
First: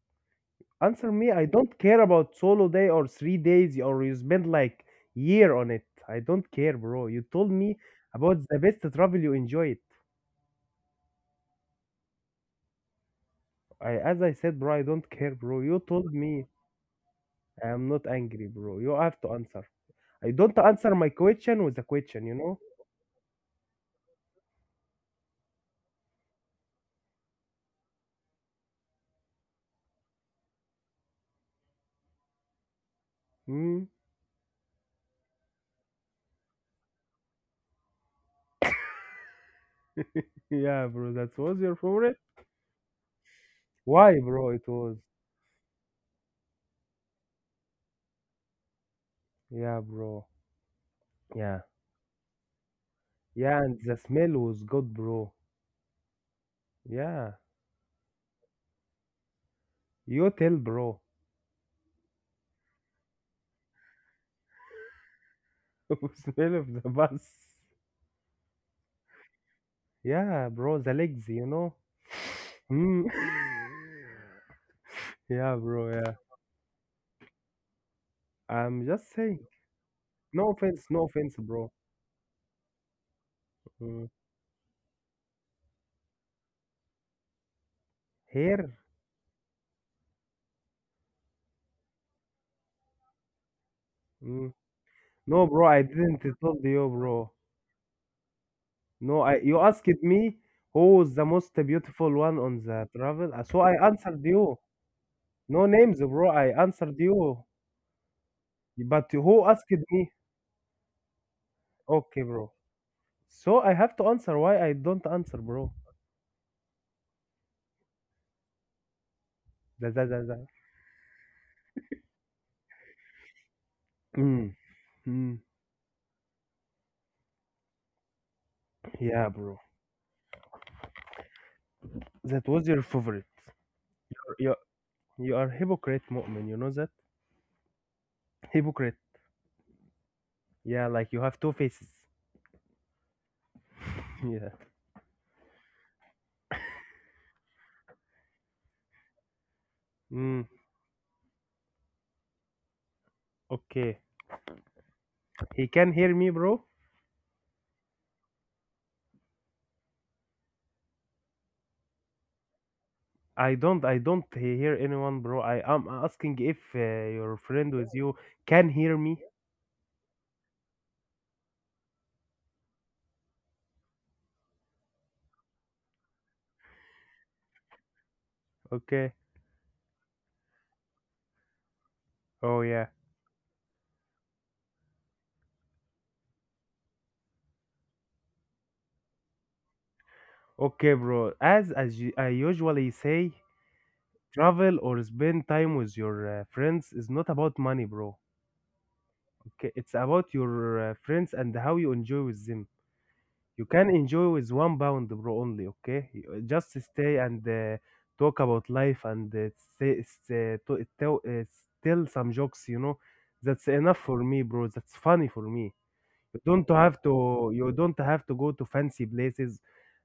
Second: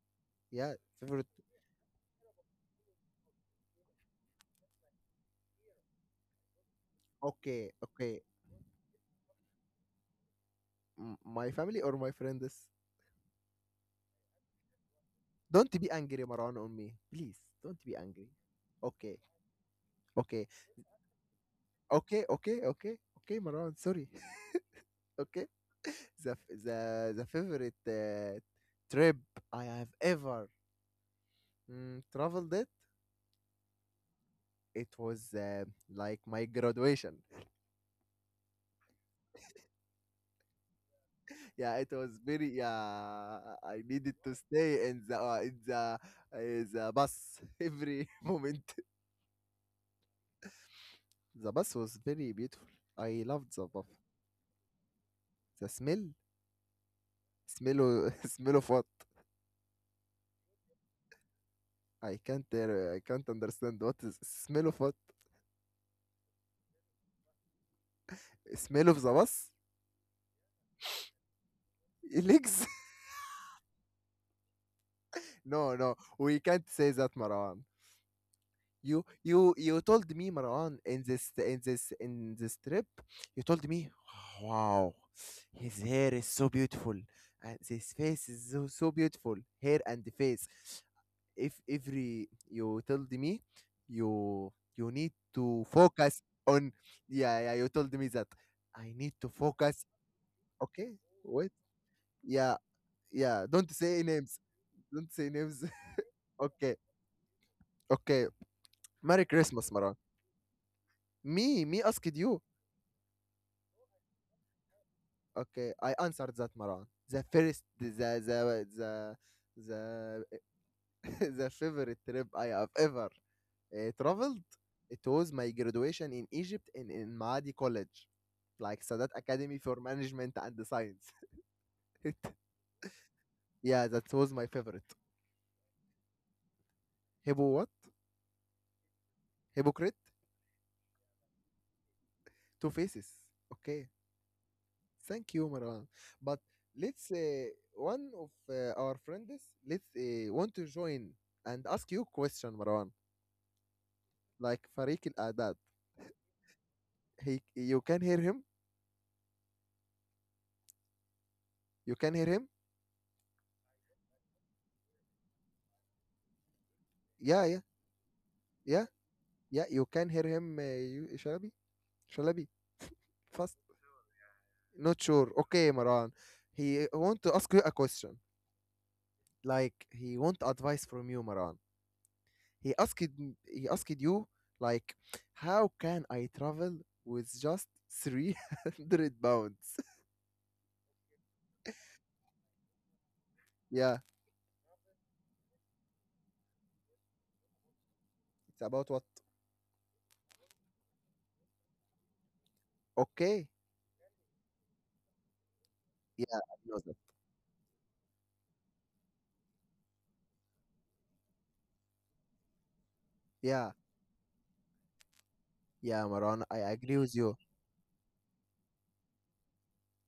A: Yeah,
B: Answer
A: favorite.
B: me, I don't care about solo day or 3 days or you spend like year on it. I don't care, bro. You told
A: Okay,
B: me
A: okay.
B: about the best travel you enjoy it.
A: My family or my friends.
B: I, as I said, bro, I don't care, bro. You
A: Don't be
B: told
A: angry,
B: me
A: Marwan, on me. Please,
B: I
A: don't
B: am
A: be
B: not
A: angry.
B: angry, bro. You
A: Okay,
B: have to answer. I
A: okay,
B: don't answer my question with a
A: okay,
B: question, you know?
A: okay, okay, okay, Marwan, sorry. *laughs* Okay, the f- the favorite trip I have ever traveled it.
B: Mm?
A: It was like my graduation.
B: *laughs* Yeah, bro, that
A: *laughs*
B: was your
A: Yeah, it was
B: favorite?
A: very. Yeah, I needed
B: Why,
A: to
B: bro? It
A: stay
B: was.
A: in the uh, in the uh, the bus *laughs* every moment.
B: Yeah, bro.
A: The
B: Yeah.
A: bus was very beautiful. I loved
B: Yeah,
A: the
B: and
A: bus.
B: the smell was good, bro.
A: The smell,
B: Yeah.
A: *laughs* smell of what?
B: You tell, bro.
A: I can't understand what is smell of what
B: *laughs* Smell of the bus.
A: smell of the bus
B: Yeah, bro, the legs.
A: legs.
B: Mm. *laughs*
A: *laughs*
B: Yeah,
A: no,
B: bro,
A: no,
B: yeah.
A: we can't say that, Marwan.
B: I'm
A: You
B: just saying.
A: you you told me,
B: No
A: Marwan,
B: offense,
A: in
B: no
A: this
B: offense,
A: in
B: bro.
A: this in this trip, you told me,
B: Mm.
A: wow, his hair is so beautiful, and his face is
B: Here?
A: so beautiful, hair and the face. If every you told me,
B: Mm.
A: you need
B: No,
A: to
B: bro, I
A: focus
B: didn't told
A: on,
B: you, bro.
A: yeah, yeah, you told me that I need
B: No,
A: to
B: I you
A: focus.
B: asked me
A: Okay,
B: who is the
A: wait.
B: most beautiful one
A: Yeah,
B: on the travel.
A: yeah.
B: So
A: Don't
B: I
A: say
B: answered
A: names.
B: you.
A: Don't say names.
B: No names, bro.
A: *laughs*
B: I
A: okay,
B: answered you.
A: okay.
B: But
A: Merry
B: who
A: Christmas,
B: asked
A: Maran.
B: me?
A: Me asked
B: Okay,
A: you.
B: bro. So I have to answer why I don't answer,
A: Okay,
B: bro.
A: I answered that, Maran. The first,
B: Da, da, da, da.
A: the, *laughs* the favorite trip I have ever traveled.
B: Mm.
A: It was
B: Mm.
A: my graduation in Egypt in Maadi College, like Sadat
B: Yeah, bro.
A: Academy for Management and Science. *laughs*
B: That was your favorite.
A: yeah, that was my
B: You
A: favorite.
B: you are hypocrite, mu'min. You know that?
A: Hebo what?
B: Hypocrite.
A: Hypocrite.
B: Yeah, like you have two faces.
A: Two faces. Okay.
B: *laughs* Yeah.
A: Thank you, Marwan. But let's one of our friends let's
B: Mm,
A: want to join and ask you question, Marwan.
B: okay.
A: Like Farik Al Adad.
B: He can
A: *laughs*
B: hear me, bro.
A: You can hear him. You can hear him.
B: I don't hear anyone, bro. I am asking if your
A: Yeah, yeah,
B: friend with you can
A: yeah,
B: hear me.
A: yeah. You can hear him. Shalabi, Shalabi. *laughs* Fast. Not sure. Okay, Maran. He want to ask you a question.
B: Okay.
A: Like he want advice from you, Maran.
B: Oh yeah.
A: He asked you, like, how can I travel with just 300 pounds? *laughs*
B: Okay, bro. As you, I usually say,
A: Yeah.
B: travel or spend time with your friends is not about money, bro.
A: It's about what?
B: Okay, it's about your friends and how you enjoy with them.
A: Okay.
B: You can enjoy with 1 pound, bro, only, okay?
A: Yeah, I
B: Just
A: know that.
B: stay and talk about life and say, say, to, tell, uh, tell some jokes, you know? That's
A: Yeah.
B: enough for me, bro. That's funny for me.
A: Yeah,
B: You
A: Maran, I
B: don't
A: agree
B: have
A: with you.
B: to, you don't have to go to fancy places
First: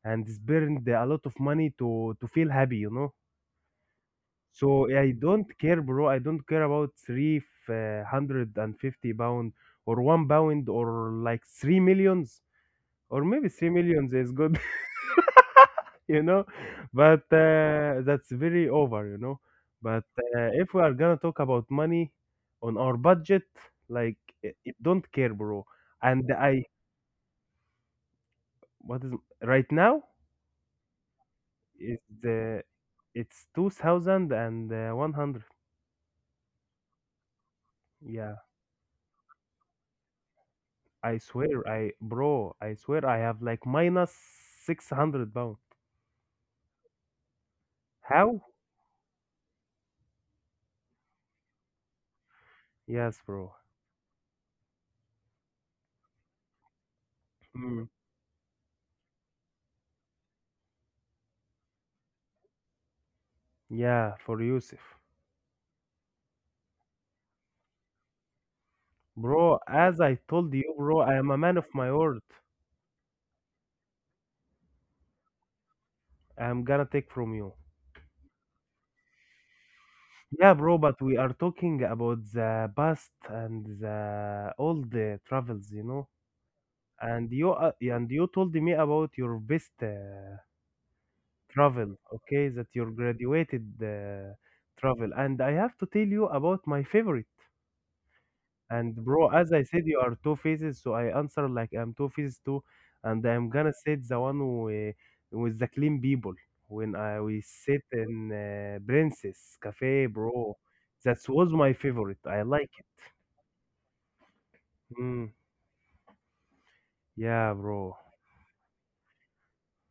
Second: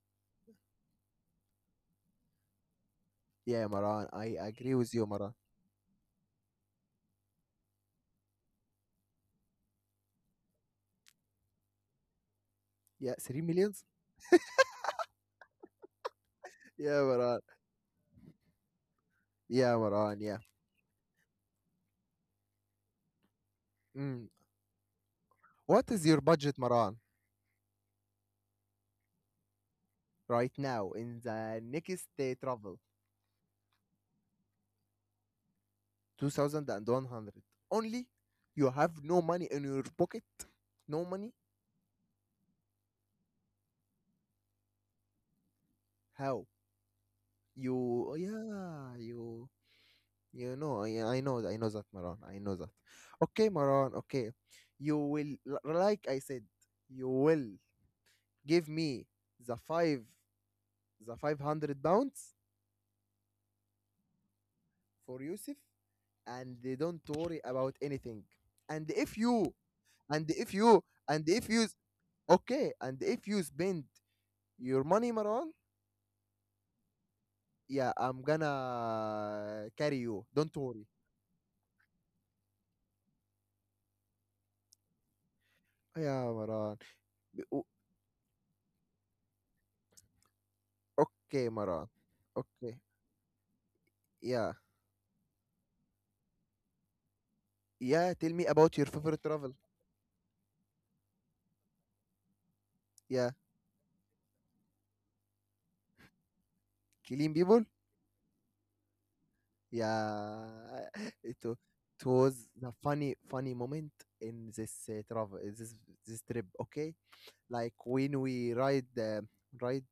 B: and spend a lot of money to feel happy, you know?
A: Yeah, Maran, I agree
B: So
A: with you,
B: I
A: Maran.
B: don't care, bro. I don't care about 350 pound or 1 pound or like three millions,
A: Yeah,
B: or
A: three
B: maybe three
A: millions?
B: millions is good, *laughs* you know
A: *laughs* Yeah,
B: but
A: Maran.
B: that's very over.
A: Yeah,
B: But
A: Maran, yeah.
B: if we are gonna talk about money on our budget, like
A: Mm.
B: it don't care, bro.
A: What is your
B: And
A: budget,
B: I
A: Maran,
B: what is right now
A: right now in the
B: is
A: next day
B: the
A: travel?
B: it's 2100.
A: 2,100. Only?
B: Yeah,
A: You have no money in your pocket? No
B: I
A: money?
B: swear, I bro, I swear I have like minus 600 pound.
A: How? Oh,
B: How?
A: yeah, you, I know that, Maran. I know that.
B: Yes,
A: Okay,
B: bro.
A: Maran. Okay, like I said, you will
B: Mm.
A: give me the five, the 500 pounds
B: Yeah, for Yusuf.
A: for Yusuf, and they don't worry about anything. And if you,
B: Bro, as I
A: and if
B: told you,
A: you,
B: bro, I
A: and
B: am a
A: if
B: man of
A: you,
B: my word.
A: okay, and if you spend your money, Maran,
B: I'm gonna take from you.
A: yeah, I'm gonna carry you.
B: Yeah,
A: Don't
B: bro,
A: worry.
B: but we are talking about the past and the all the travels.
A: Yeah, Maran.
B: And you told me about your best
A: Okay, Maran.
B: travel, okay, that
A: Okay.
B: your graduated
A: Yeah.
B: travel. And I have to tell you about my favorite.
A: Yeah, tell me about your
B: And
A: favorite
B: bro,
A: travel.
B: as I said, you are two faces, so I answer like I'm two faces too, and
A: Yeah.
B: I'm gonna say the one with, the clean people when I
A: Killing
B: we
A: people?
B: sit in Princess Cafe,
A: Yeah.
B: bro. That
A: *laughs* It,
B: was
A: wa-
B: my
A: it
B: favorite. I
A: was
B: like
A: the
B: it.
A: funny, funny moment in this
B: Mm,
A: travel, in this trip, okay?
B: yeah,
A: Like
B: bro.
A: when we ride the ride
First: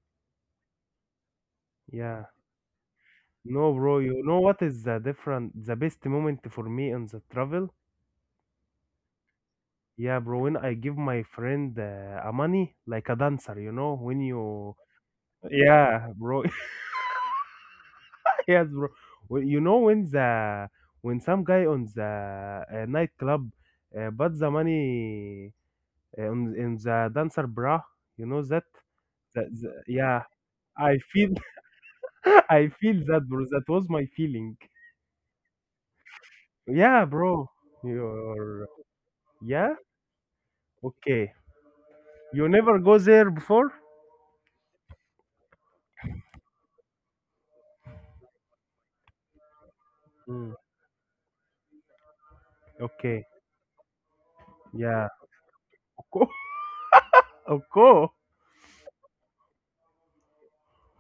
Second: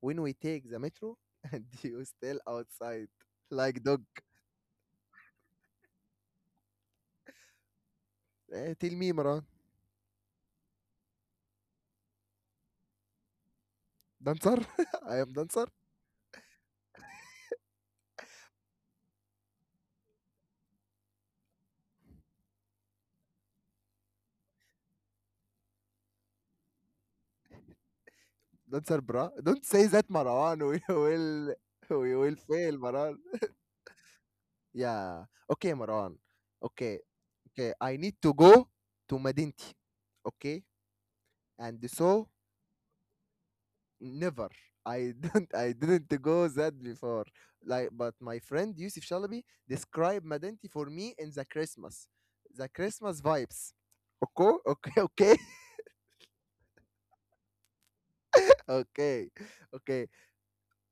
A: when we take the metro *laughs* and you
B: Yeah.
A: still outside
B: No,
A: like
B: bro.
A: dog.
B: You know what is the different, the best moment for me on the travel?
A: Eh, tell me, Maran.
B: Yeah, bro. When I give my friend a money like a dancer, you know, when
A: Dancer?
B: you,
A: *laughs* I am dancer.
B: yeah, bro. *laughs* Yes, bro. Well, you know when the when some guy on the nightclub but the money on in the dancer bra, you know that?
A: Dancer, bra. Don't say that,
B: Yeah,
A: Maran. *laughs*
B: I feel
A: We
B: *laughs*
A: will
B: I
A: fail.
B: feel that, bro. That was my feeling.
A: Yeah. Okay, Maran. Okay.
B: Yeah, bro.
A: Okay. I need to
B: You're
A: go to Madinti.
B: yeah.
A: Okay.
B: Okay.
A: And so
B: You never go there before?
A: never. I don't *laughs* I didn't go that before. Like but my friend Yusuf Shalabi described
B: Mm.
A: Madinti for me in the Christmas. The
B: Okay.
A: Christmas vibes. Okay? Okay, *laughs*
B: Yeah.
A: okay.
B: Okay. *laughs* Okay.
A: Okay. Okay.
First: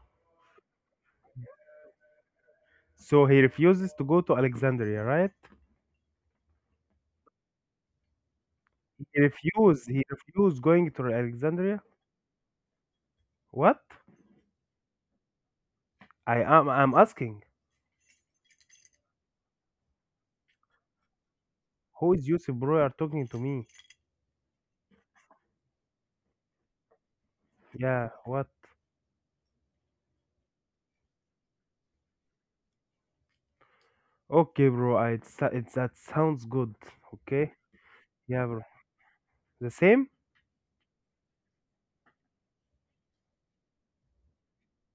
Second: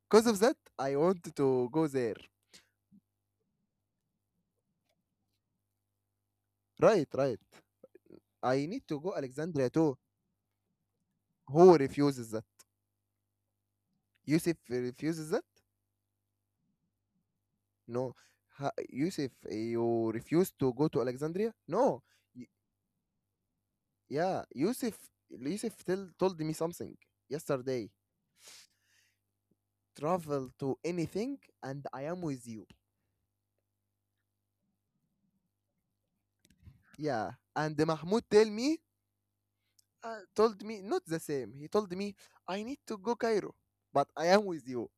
A: Because of that, I want to go there.
B: So he refuses to go to Alexandria, right?
A: Right, right. I need to go
B: He
A: Alexandria
B: refused.
A: too.
B: He refused going to
A: Who
B: Alexandria.
A: refuses that?
B: What?
A: Yusuf refuses that?
B: I'm asking
A: No. Yusuf, you refuse to go to Alexandria? No.
B: who is
A: Y-
B: Yusuf, bro? You're talking to me.
A: yeah, Yusuf told me something yesterday.
B: Yeah, what?
A: Travel to anything and I am with you.
B: Okay, bro. I, it's that sounds good.
A: Yeah.
B: Okay.
A: And Mahmoud
B: Yeah, bro. The same,
A: told me, not the same. He told me, I need to go Cairo, but I am with you.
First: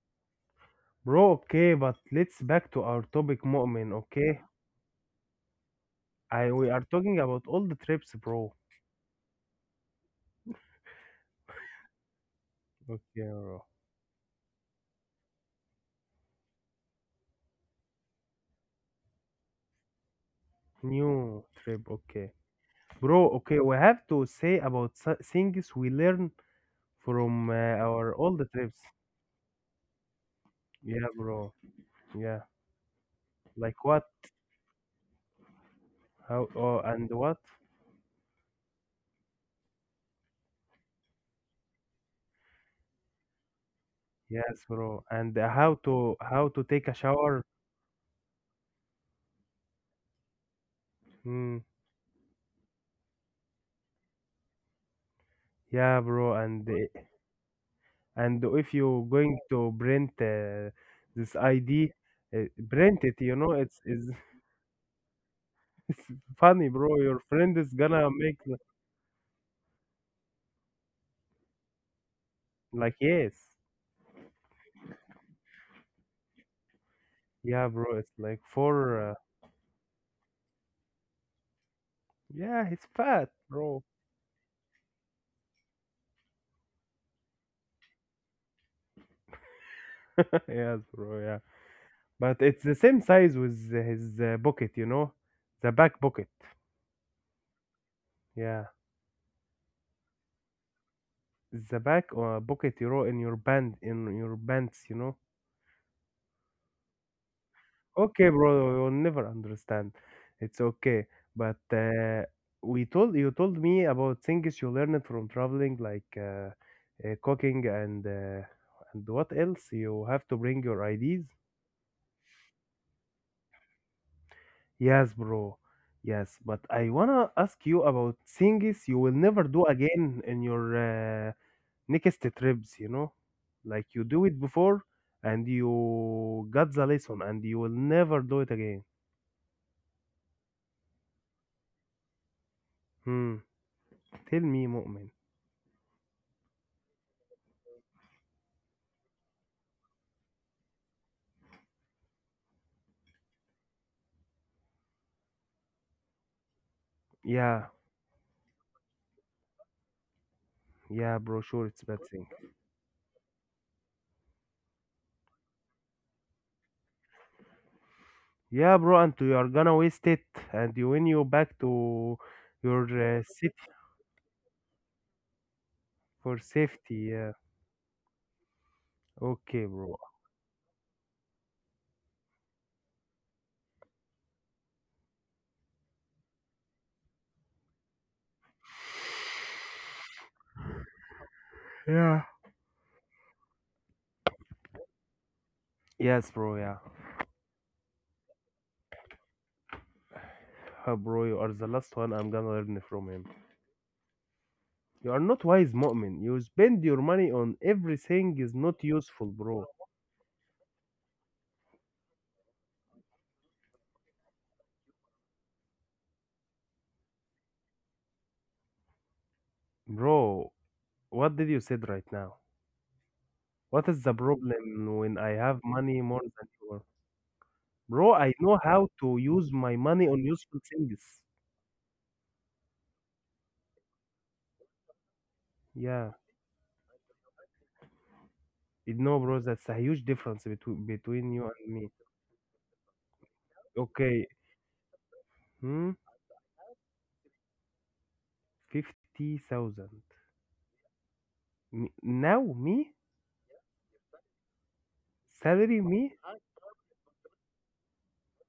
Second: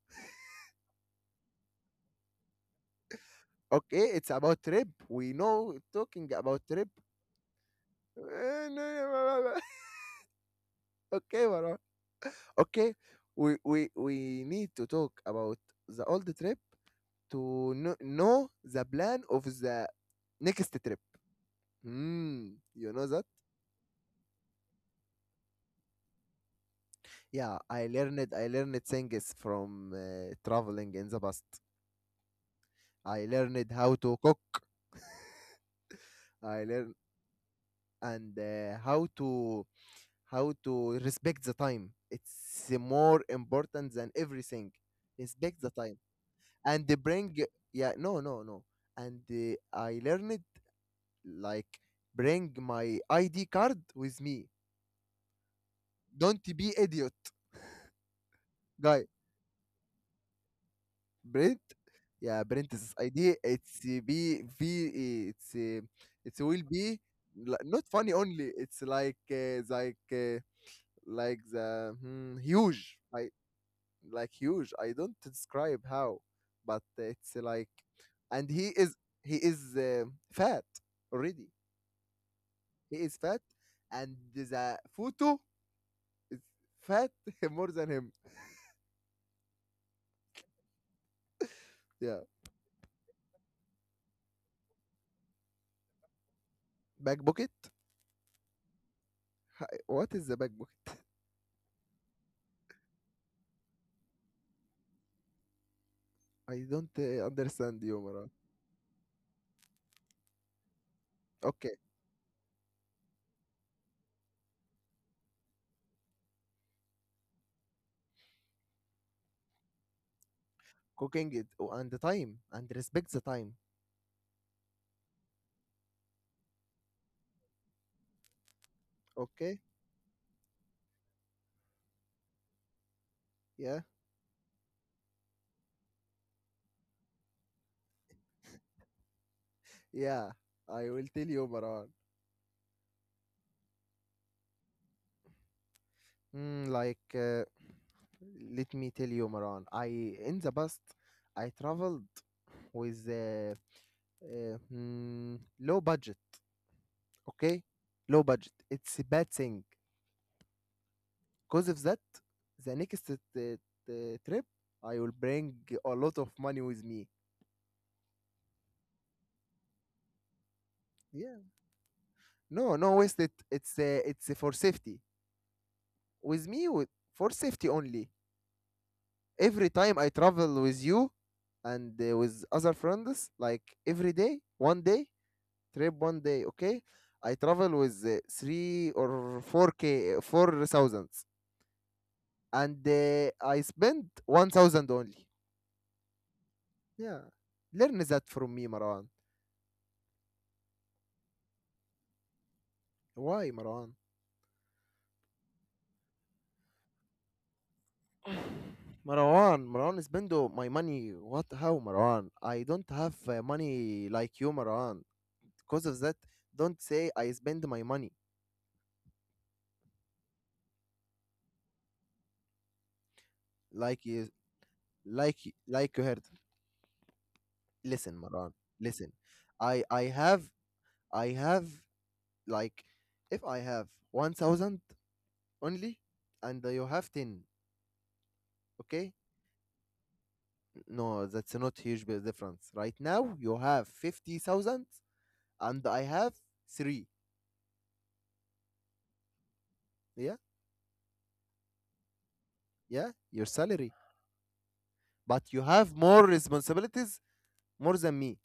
B: bro. Okay, but let's back to our topic, Mu'min.
A: Okay, it's
B: Okay.
A: about trip. We know talking
B: I
A: about
B: We are
A: trip. *laughs*
B: talking about all the trips, bro.
A: Eh, no, no, no, no, no. *laughs* okay, Marwan. Okay,
B: Okay,
A: we,
B: bro.
A: we, we need to talk about the old trip to know the plan of the next trip.
B: New trip. Okay,
A: You know that?
B: bro. Okay, we have to say about things we learn from
A: Yeah,
B: our all the
A: I
B: trips.
A: learned things from traveling
B: Yeah,
A: in the past.
B: bro. Yeah.
A: I learned
B: Like
A: how
B: what?
A: to cook.
B: How?
A: I
B: Oh,
A: learned
B: and what?
A: and how to respect the time. It's more important than
B: Yes,
A: everything.
B: bro. And
A: Respect the
B: how
A: time
B: to how to
A: and
B: take a
A: they bring,
B: shower?
A: yeah, no, no, no, and I learned,
B: Mm,
A: like, bring my ID card with me.
B: yeah, bro.
A: Don't
B: And
A: be idiot.
B: and if you
A: Guy,
B: going to print this
A: Brent.
B: ID, uh,
A: Yeah, Brent is
B: print it. You
A: idea.
B: know,
A: It's
B: it's
A: be v.
B: *laughs* it's
A: It will
B: funny, bro.
A: be
B: Your friend is
A: not
B: gonna
A: funny
B: make
A: only.
B: the-
A: It's like the
B: Like
A: huge. I
B: yes,
A: like huge. I don't describe how, but it's
B: yeah,
A: like,
B: bro. It's like
A: and
B: for
A: he is fat already.
B: yeah, he's
A: He is
B: fat,
A: fat,
B: bro.
A: and the photo is fat *laughs* more than him.
B: *laughs* Yes, bro. Yeah,
A: Yeah,
B: but it's the same size with his pocket. You know, the back pocket.
A: back pocket.
B: Yeah,
A: What is the back pocket?
B: the back pocket. You know, in your bands. You know.
A: I don't understand you, Marwan.
B: Okay, bro, you'll never understand. It's okay. But
A: Okay,
B: uh, we told you told me about things you learned from traveling, like cooking and and what else? You have to bring your IDs.
A: cooking it, oh, and the time and respect the time.
B: Yes, bro. Yes, but I wanna ask you about things you will never
A: Okay,
B: do again in your uh, next trips. You know,
A: yeah,
B: like you do it before, and you got the lesson, and you will never do it again.
A: yeah. I will tell you, Marwan.
B: Hmm. Tell me, Mu'min.
A: Like, let me tell you, Marwan. I In the past, I traveled with low budget. Okay,
B: Yeah.
A: low budget. It's a bad thing.
B: Yeah, bro,
A: Because
B: sure,
A: of
B: it's
A: that,
B: bad thing.
A: the next trip, I will bring a lot of money with me.
B: Yeah, bro, and you are gonna waste it, and you win you back to
A: No,
B: your
A: no wasted.
B: city
A: It's for safety.
B: for
A: With me,
B: safety.
A: for
B: Yeah,
A: safety only.
B: okay,
A: Every time
B: bro.
A: I travel with you and with other friends, like every day, one day trip, one day. Okay, I travel with three or four k, four thousands,
B: Yeah.
A: and I spend 1,000 only.
B: Yes, bro, yeah.
A: Yeah, learn that from me, Marwan.
B: Bro, you are the last one I'm gonna learn from him.
A: Why, Marwan?
B: You are not wise, mu'min. You spend your money on everything is not useful,
A: Marwan,
B: bro.
A: Marwan is spending my money. What? How, Marwan? I don't have money like you, Marwan. Because of that, don't say I spend my money
B: Bro, what did you said right now? What is
A: like
B: the
A: you,
B: problem when I have
A: like
B: money
A: you heard.
B: more than you? Bro,
A: Listen,
B: I
A: Marwan.
B: know how
A: Listen,
B: to use my
A: I I
B: money on
A: have
B: useful things.
A: I have, like, if I have 1,000 only,
B: Yeah,
A: and you have 10. Okay?
B: no, bro, that's a huge difference between
A: No,
B: between you
A: that's
B: and
A: not
B: me.
A: huge big difference. Right now, you have
B: Okay,
A: 50,000, and
B: hmm,
A: I have three.
B: 50,000.
A: Yeah,
B: Me, now me
A: yeah. Your salary. But you
B: salary
A: have
B: me
A: more responsibilities more than me.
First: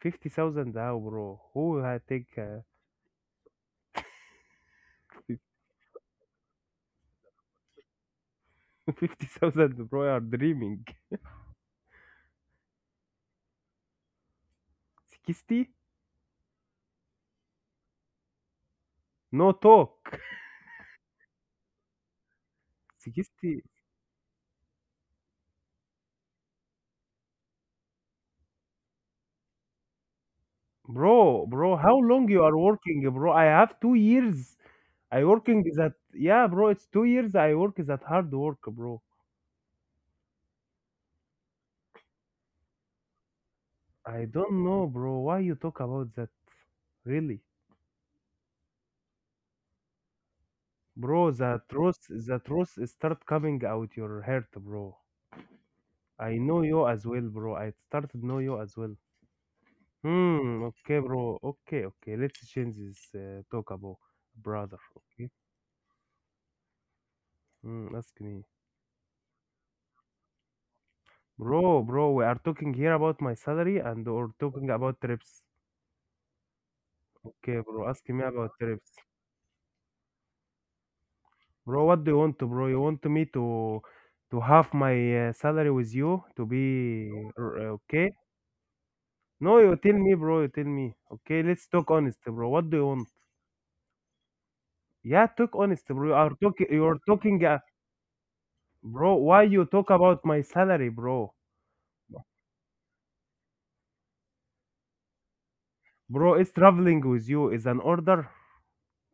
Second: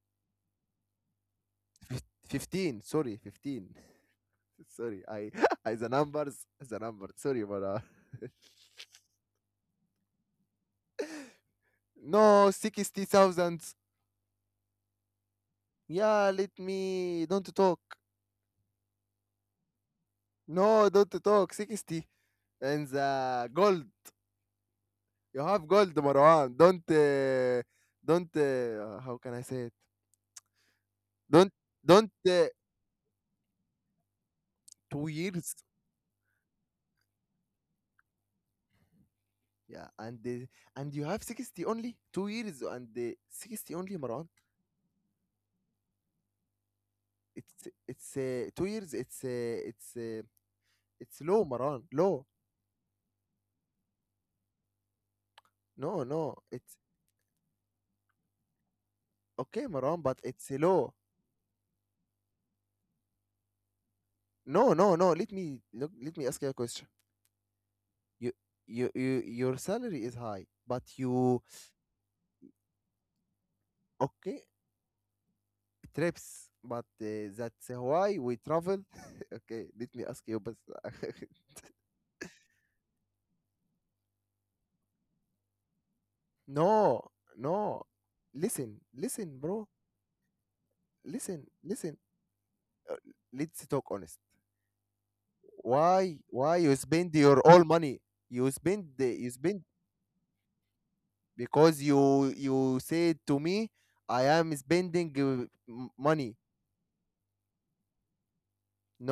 B: 50,000 now, bro. Who I take
A: 15, sorry, 15. *laughs* Sorry, I, the numbers, the number, sorry, but
B: *laughs* 50,000, bro? You are dreaming.
A: *laughs* no, 60,000,
B: 60?
A: yeah, let me don't talk.
B: No talk.
A: No, don't talk, 60, and the
B: 60,
A: gold. You have gold, Marwan. Don't How can I say it? don't
B: bro, bro. How
A: don't
B: long
A: uh,
B: you are working, bro? I have 2 years.
A: two
B: I
A: years
B: working that yeah, bro. It's 2 years. I work that hard work, bro.
A: Yeah, and you have 60 only, 2 years, and 60 only,
B: I
A: Marwan,
B: don't know, bro. Why you talk about that? Really?
A: it's 2 years. It's
B: Bro,
A: low, Maran, low.
B: the truth is start coming out your heart, bro.
A: No, no,
B: I know
A: it's
B: you as well, bro. I started know you as well.
A: okay, Maran, but it's
B: Hmm.
A: low.
B: Okay, bro. Okay, okay. Let's change this talk about
A: No,
B: brother.
A: no, no,
B: Okay.
A: let me ask you a question.
B: Hmm. Ask
A: you
B: me,
A: you, you your salary is high, but you.
B: bro, bro. We are talking here about my salary and or
A: Okay,
B: talking about trips.
A: trips, but
B: Okay,
A: that's
B: bro. Ask
A: why
B: me
A: we
B: about
A: travel.
B: trips,
A: *laughs* Okay, let me ask you, but *laughs*
B: bro. What do you want to, bro? You want me to have my salary with you to be
A: no, no.
B: okay?
A: Listen, listen,
B: No,
A: bro.
B: you tell me, bro. You tell me. Okay,
A: Listen,
B: let's talk
A: listen.
B: honest, bro. What do you
A: Uh,
B: want?
A: let's talk honest.
B: Yeah, talk honest, bro. You are
A: Why
B: talking.
A: you
B: You are
A: spend
B: talking,
A: your all money?
B: bro.
A: You
B: Why you
A: spend.
B: talk about my salary, bro?
A: Because you said to me I am spending
B: Bro,
A: money.
B: it's traveling with you is an order.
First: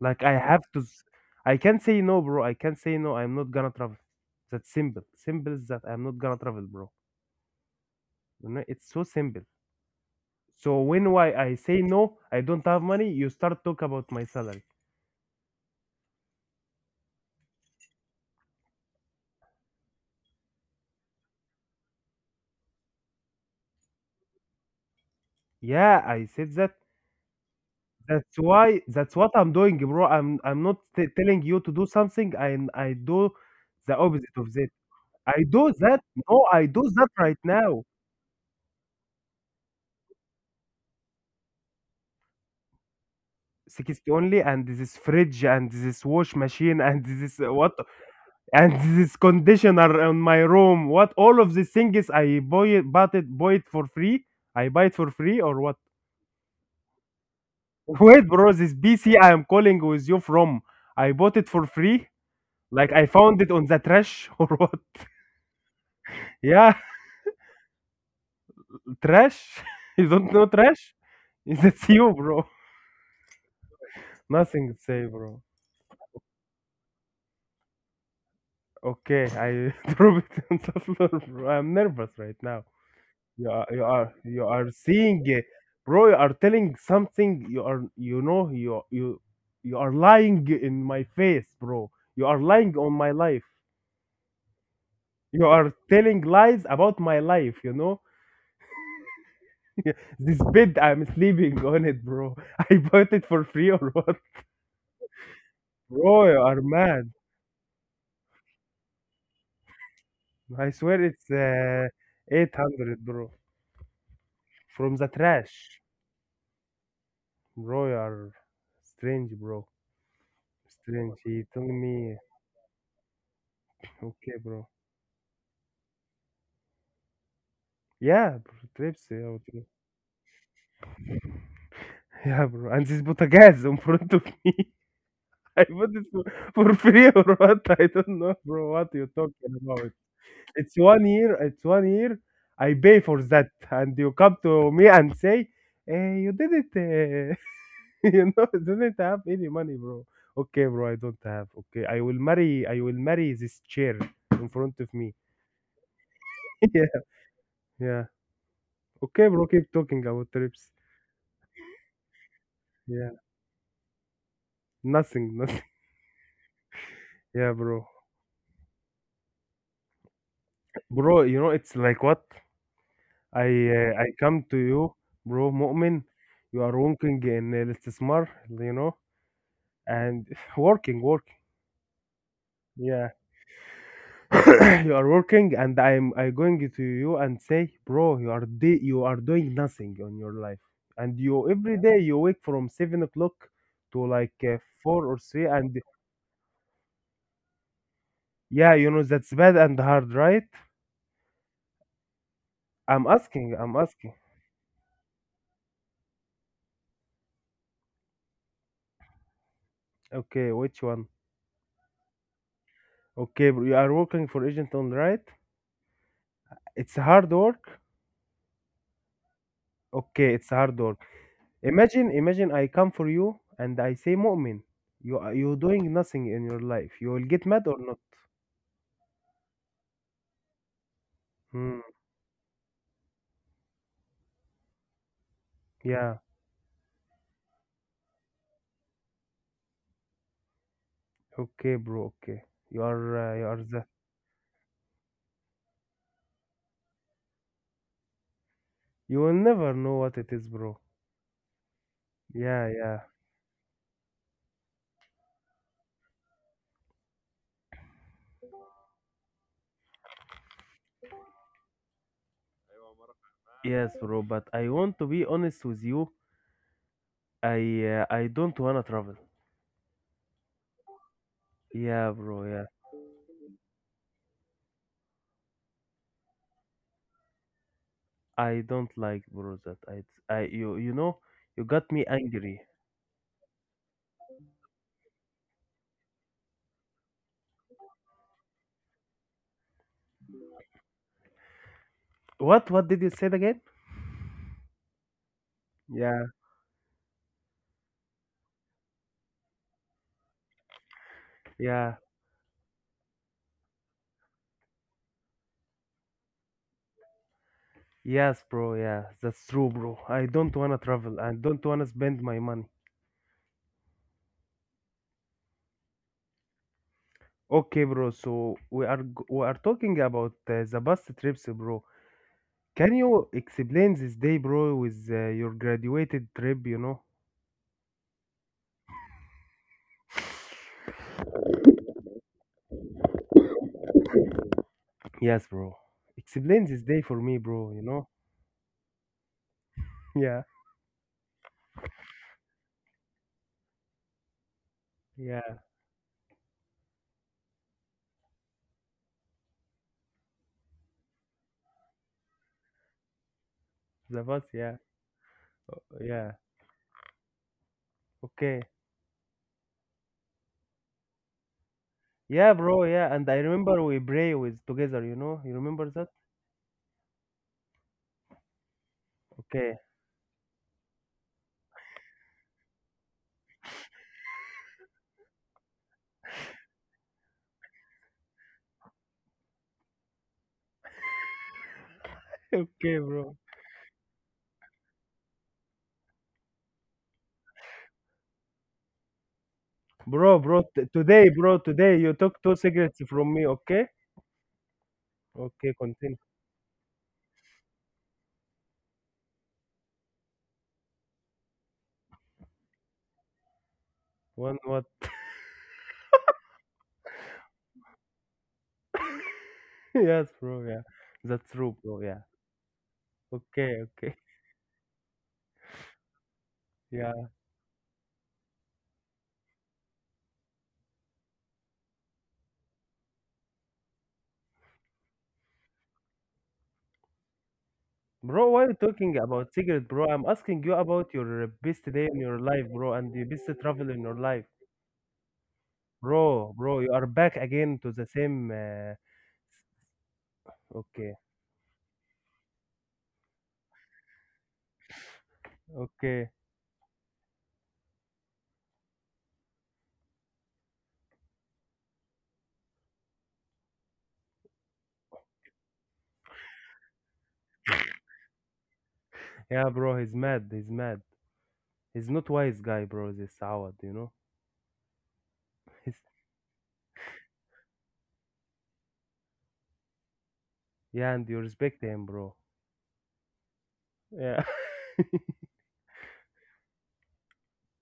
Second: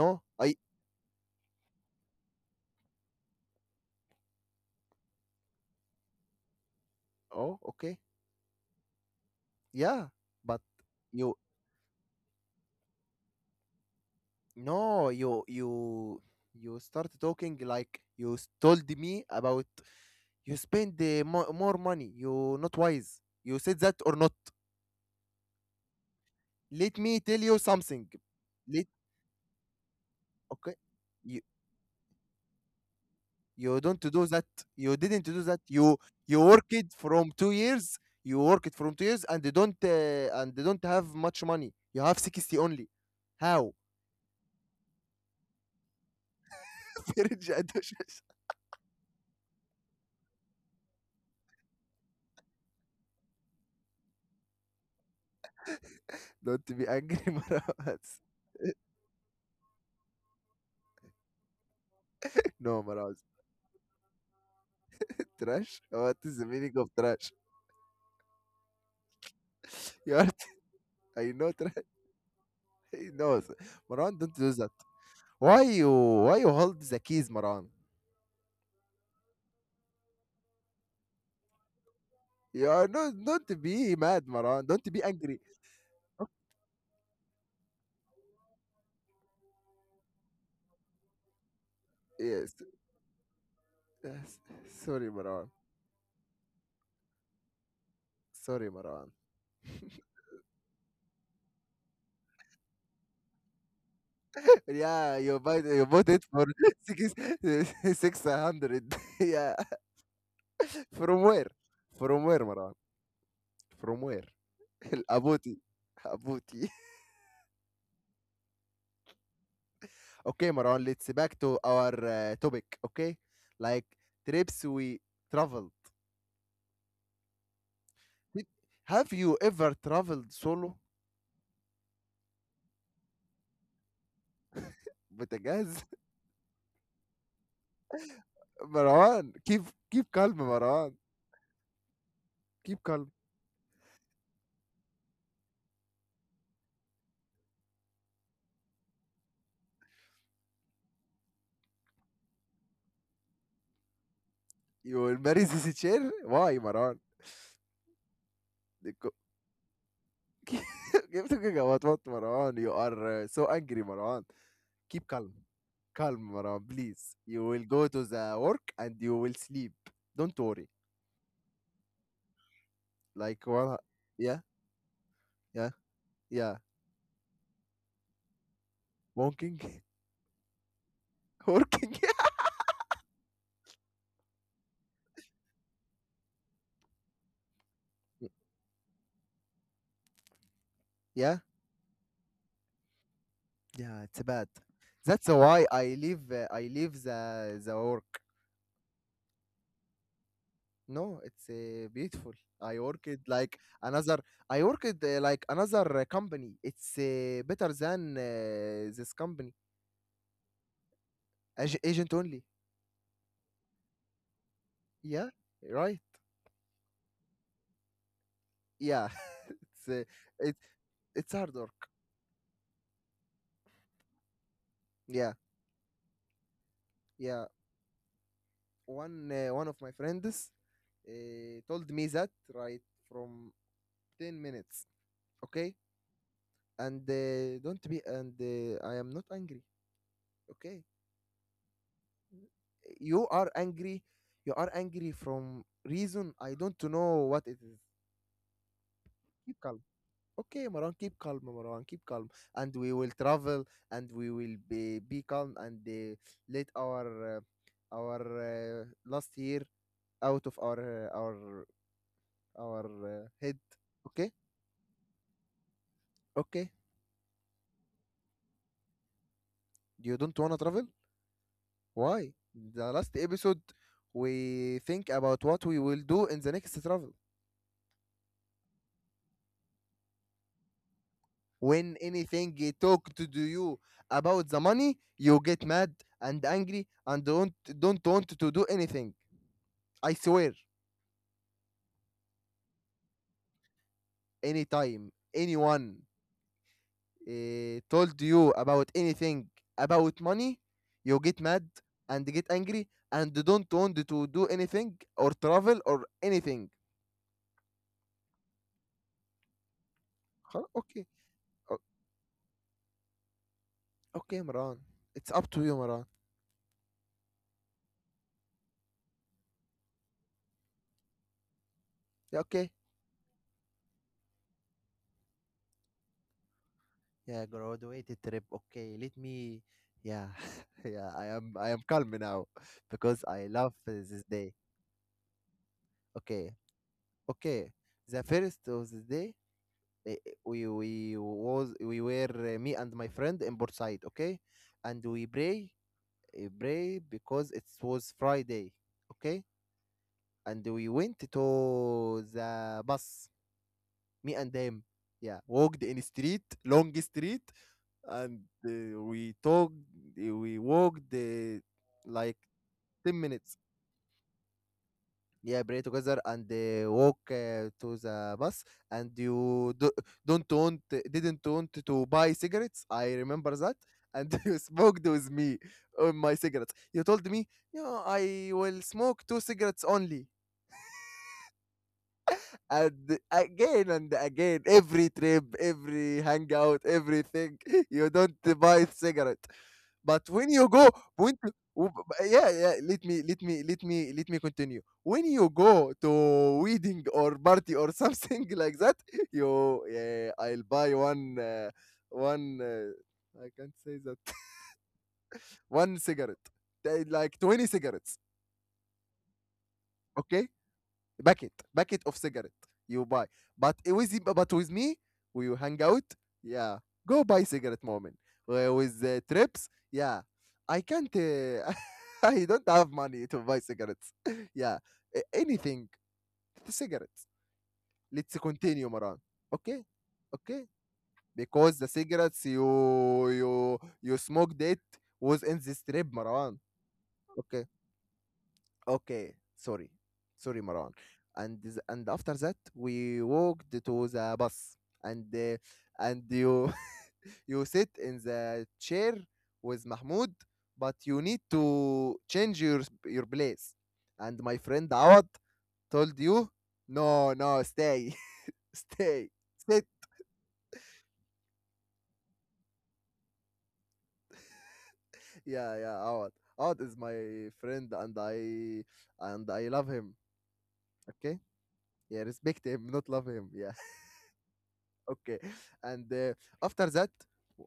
B: Like I
A: I.
B: have to. I can't say no, bro. I can't say no. I'm not gonna travel. That's simple. Simple is that I'm not gonna travel, bro.
A: Oh, okay.
B: You know, it's so simple.
A: Yeah, but
B: So when why
A: you.
B: I say no, I don't have money. You start talk about my salary.
A: No, you start talking, like you told me about, you spend more money, you not wise. You said that or not?
B: Yeah, I said that.
A: Let me tell you something. Let
B: That's what I'm doing, bro. I'm
A: Okay.
B: not telling you to do something, and I do
A: You
B: the
A: don't do
B: opposite
A: that.
B: of that.
A: You didn't do
B: I
A: that.
B: do
A: You
B: that.
A: you
B: No, I
A: worked
B: do that
A: from
B: right
A: two
B: now.
A: years. You worked from 2 years, and they don't have much money. You have 60 only. How?
B: 60 only, and this is fridge, and this is wash machine, and
A: *laughs*
B: this is
A: فرنجة
B: what,
A: قدوشة.
B: and this is conditioner on my room. What all of these things I buy it, bought it, buy it for free. I buy it for free or what?
A: Don't be angry, *laughs*
B: *laughs*
A: Maraz.
B: Wait, bro, this PC I am calling with you from. I bought it for free.
A: No,
B: Like I
A: Maraz.
B: found it on the trash *laughs* or what?
A: Trash? What is the meaning
B: Yeah.
A: of trash?
B: Trash? *laughs* You
A: You are,
B: don't know trash?
A: I
B: *laughs*
A: know trash. *laughs*
B: That's you, bro.
A: He knows. Maran, don't do
B: Nothing
A: that.
B: to say, bro.
A: Why you why you hold the keys, Maran?
B: Okay, I *laughs* drop it on the floor, bro. I'm nervous right now.
A: You are no
B: You
A: Don't
B: are, you
A: be
B: are,
A: mad,
B: you
A: Maran.
B: are
A: Don't be
B: seeing,
A: angry.
B: it. Bro. You are telling something. You are, you know, you are lying in my face, bro. You are
A: Yes.
B: lying on my life.
A: Yes. Sorry,
B: You
A: Maran.
B: are telling lies about my life. You know,
A: Sorry, Maran.
B: *laughs* this bed I'm sleeping on it, bro. *laughs* I bought it for free or what,
A: Yeah, you bought it
B: bro? You
A: for
B: are
A: *laughs*
B: mad.
A: six *laughs* 600. *laughs* Yeah,
B: I swear
A: from
B: it's
A: where? From where, Marwan?
B: 800, bro.
A: From where?
B: From the
A: *laughs* Abuti,
B: trash.
A: Abuti.
B: Bro, you are strange, bro.
A: *laughs* Okay, Marwan. Let's
B: Strange.
A: back
B: He
A: to
B: told
A: our
B: me,
A: topic. Okay, like
B: okay,
A: trips
B: bro.
A: we traveled.
B: Yeah,
A: Did-
B: bro. Trips.
A: Have
B: Yeah,
A: you
B: okay.
A: ever
B: *laughs*
A: traveled solo
B: Yeah, bro. And this Butagaz in front of me.
A: with a
B: *laughs* I
A: guys,
B: bought it for free or what? I don't know, bro.
A: *laughs*
B: What you
A: Marwan?
B: talking
A: Keep
B: about?
A: keep calm,
B: It's
A: Marwan.
B: 1 year. It's 1 year. I
A: Keep
B: pay
A: calm.
B: for that. And you come to me and say, eh, you did it. Eh." *laughs* you know, doesn't have any money, bro. Okay, bro, I don't have. Okay, I will marry. I will marry this chair in front of
A: You
B: me.
A: will marry this *laughs* chair. Why,
B: *laughs* yeah,
A: Marwan?
B: yeah.
A: The co-
B: Okay, bro, keep talking about trips.
A: *laughs* Keep talking about what, Marwan? You
B: Yeah,
A: are so angry, Marwan. Keep calm,
B: nothing. *laughs*
A: calm, Marwan, please. You
B: Yeah,
A: will
B: bro,
A: go to the work and you will sleep, don't worry.
B: bro. You know, it's like what I
A: Like, well,
B: I
A: yeah,
B: come to you, bro,
A: yeah,
B: Mu'min.
A: yeah,
B: You are working in الاستثمار, you know,
A: walking,
B: and *sighs* *laughs* working.
A: *laughs* working.
B: Yeah. *coughs* *clears throat* you are working and I'm I going to you and say, bro, you
A: *laughs*
B: are you are doing nothing on your life, and
A: Yeah,
B: you every day you wake from 7 o'clock
A: yeah,
B: to
A: it's
B: like
A: bad.
B: four or
A: That's
B: three,
A: why
B: and
A: I leave I leave the work.
B: yeah, you know that's bad and hard, right?
A: No, it's beautiful. i
B: I'm
A: worked
B: asking,
A: like
B: I'm asking.
A: another I worked like another company. It's better than this company.
B: Okay, which one?
A: Agent only.
B: Okay, bro, you are working for agent on right?
A: Yeah, right.
B: It's hard work.
A: Yeah, *laughs* it's
B: Okay, it's
A: it,
B: hard work.
A: it's hard work.
B: Imagine I come for you and I say, Mu'min, you are
A: Yeah,
B: you doing nothing in your life. You will get
A: yeah.
B: mad or not?
A: One of my friends
B: Hmm,
A: told me that, right, from 10 minutes. Okay,
B: yeah.
A: and don't be and I am not angry. Okay,
B: Okay, bro. Okay,
A: you
B: you
A: are
B: are the
A: angry. You are angry from reason I don't know what it is.
B: you will
A: Keep
B: never
A: calm.
B: know what it is,
A: Okay,
B: bro.
A: Maran, keep calm,
B: Yeah,
A: and we
B: yeah.
A: will travel, and we will be calm, and let our last year out of our head.
B: Yes, bro.
A: Okay,
B: But I want to be honest with you.
A: okay,
B: I I don't wanna travel.
A: you don't wanna travel.
B: Yeah,
A: Why?
B: bro. Yeah,
A: The last episode we think about what we will do in the next travel.
B: I don't like, bro. That I you you know you got
A: When
B: me
A: anything
B: angry.
A: you talk to do, you, about the money, you get mad and angry and don't want to do anything. I swear,
B: What did you say again?
A: anytime anyone
B: Yeah,
A: told you about anything about money, you get mad
B: yeah.
A: and get angry and don't want to do anything or travel or anything.
B: Yes, bro. Yeah, that's true, bro. I don't
A: خلاص
B: wanna
A: اوكي
B: travel. I don't
A: أو-
B: wanna spend my money.
A: اوكي يا مروان. اتس اب تو يو مروان.
B: Okay, bro. So we are talking about the bus trips, bro.
A: يا اوكي.
B: Can you explain this day, bro, with your graduated trip, you know?
A: يا graduated trip, okay, let me. Yeah, *laughs* yeah, I am calm now because I love this day.
B: Yes, bro.
A: Okay,
B: Explain this day for me,
A: okay,
B: bro, you know?
A: the first of the day,
B: *laughs* Yeah,
A: we was we were, me and my friend in Port, okay, and we
B: yeah,
A: pray, pray, because it was Friday, okay, and we went to the bus,
B: the
A: me
B: bus,
A: and
B: yeah,
A: them. Yeah, walked in
B: yeah,
A: street, long street, and
B: okay.
A: we talked. We walked like
B: Yeah, bro, yeah,
A: ten
B: and I
A: minutes.
B: remember we pray with together, you know? You
A: Yeah,
B: remember
A: pray
B: that?
A: together and walk to the bus. And
B: Okay,
A: you do, don't want, didn't want to buy cigarettes. I remember that. And *laughs* you smoked with me on my cigarettes. You told me, yeah, I will smoke two cigarettes only.
B: *laughs* okay, bro.
A: And again, every trip, every hangout, everything, *laughs* you don't buy cigarette.
B: Bro,
A: But when
B: bro,
A: you go,
B: today,
A: when
B: bro,
A: to,
B: today
A: w-
B: you
A: b-
B: took two
A: Yeah, yeah,
B: cigarettes
A: let me,
B: from me,
A: let me,
B: okay?
A: let me, let me continue. When you
B: Okay,
A: go
B: continue.
A: to wedding or party or something *laughs* like that, you, yeah, I'll buy I can't say that,
B: One
A: *laughs*
B: what?
A: one cigarette. They- like 20 cigarettes,
B: *laughs* yes,
A: okay?
B: bro, yeah. That's
A: packet
B: true, bro,
A: packet
B: yeah.
A: of cigarette you buy,
B: Okay, okay,
A: but with me, we hang out, yeah,
B: *laughs* yeah.
A: go buy cigarette moment. With the trips, yeah, I can't *laughs* I don't have money to buy cigarettes. *laughs* Yeah, anything, cigarettes. Let's
B: Bro, why are you
A: continue,
B: talking
A: Maran.
B: about cigarette,
A: Okay,
B: bro? I'm asking you
A: okay,
B: about your best
A: because the
B: day in your
A: cigarettes
B: life, bro, and the best
A: you
B: travel in your
A: you
B: life.
A: smoked, it was in this trip,
B: Bro,
A: Maran.
B: bro, you are back
A: Okay.
B: again to the same.
A: Okay, sorry. Sorry, Maran.
B: Okay,
A: And after that we walked to the bus and
B: okay.
A: you *laughs* you sit in the chair with Mahmoud, but you need to change your your place. And my friend Awad told you, no, no, stay, *laughs* stay,
B: Yeah, bro,
A: sit.
B: he's mad. He's mad. He's not wise guy, bro, this Awad, you know? *laughs*
A: Yeah,
B: He's,
A: yeah, Awad. Awad is my friend, and I love him.
B: yeah, and you
A: Okay,
B: respect him, bro.
A: yeah, respect him, not love him. Yeah.
B: Yeah.
A: *laughs*
B: *laughs*
A: Okay, and after that,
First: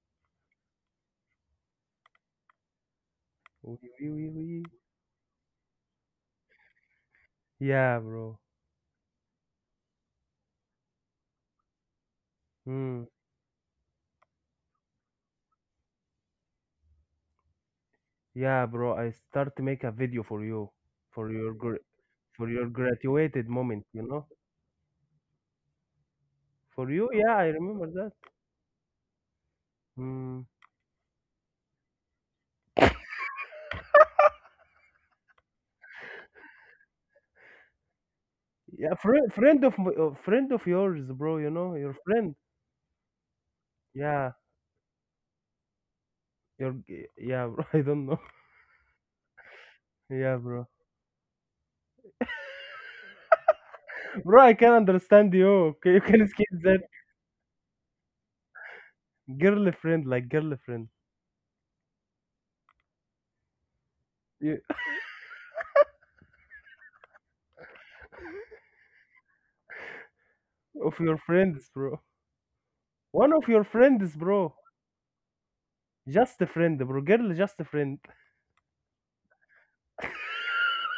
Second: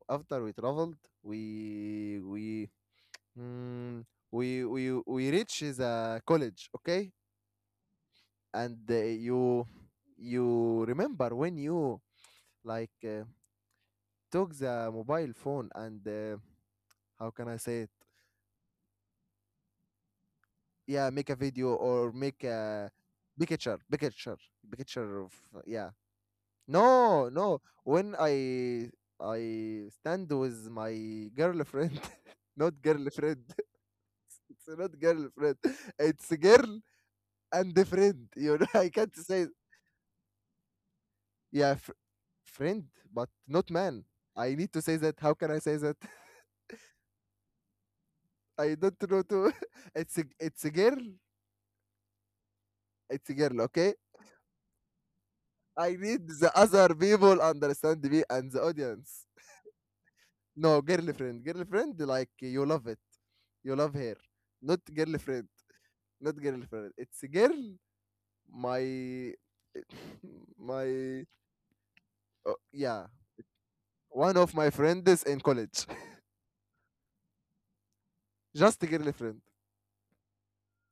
A: after we traveled, we we
B: Wee,
A: mm,
B: wee, wee, wee.
A: we we reach the college, okay,
B: Yeah, bro.
A: and you, you remember when you, like
B: Hmm.
A: took the mobile phone and how can I say it?
B: Yeah, bro, I start to make a video for you,
A: Yeah,
B: for
A: make a
B: your,
A: video or make
B: for your
A: a
B: graduated
A: picture
B: moment, you know?
A: picture picture of, yeah.
B: For you,
A: no
B: yeah, I
A: no
B: remember that.
A: When I stand
B: Mm.
A: with my girlfriend, *laughs* not girlfriend. It's not girlfriend. It's girl and a friend. *laughs* You know,
B: Yeah,
A: I can't say.
B: friend of my, friend of yours, bro. You know
A: Yeah,
B: your friend.
A: friend, but not man.
B: Yeah,
A: I need to say that. How can I say that?
B: your yeah, bro. *laughs* I don't know.
A: *laughs* I don't know to. *laughs*
B: Yeah, bro.
A: It's a girl. It's a girl. Okay.
B: Bro, I can understand you. Okay, you
A: I
B: can
A: need
B: skip
A: the
B: that
A: other people understand me and the audience.
B: girlfriend, like
A: No,
B: girlfriend.
A: girlfriend, girlfriend, like you love it. You love her.
B: You,
A: Not girlfriend. Not girlfriend. It's a girl. My, *laughs*
B: of your
A: my.
B: friends, bro.
A: Oh, yeah.
B: One of your friends,
A: One
B: bro.
A: of my friends in college.
B: Just a friend, bro. Girl, just a friend.
A: Just girlfriend.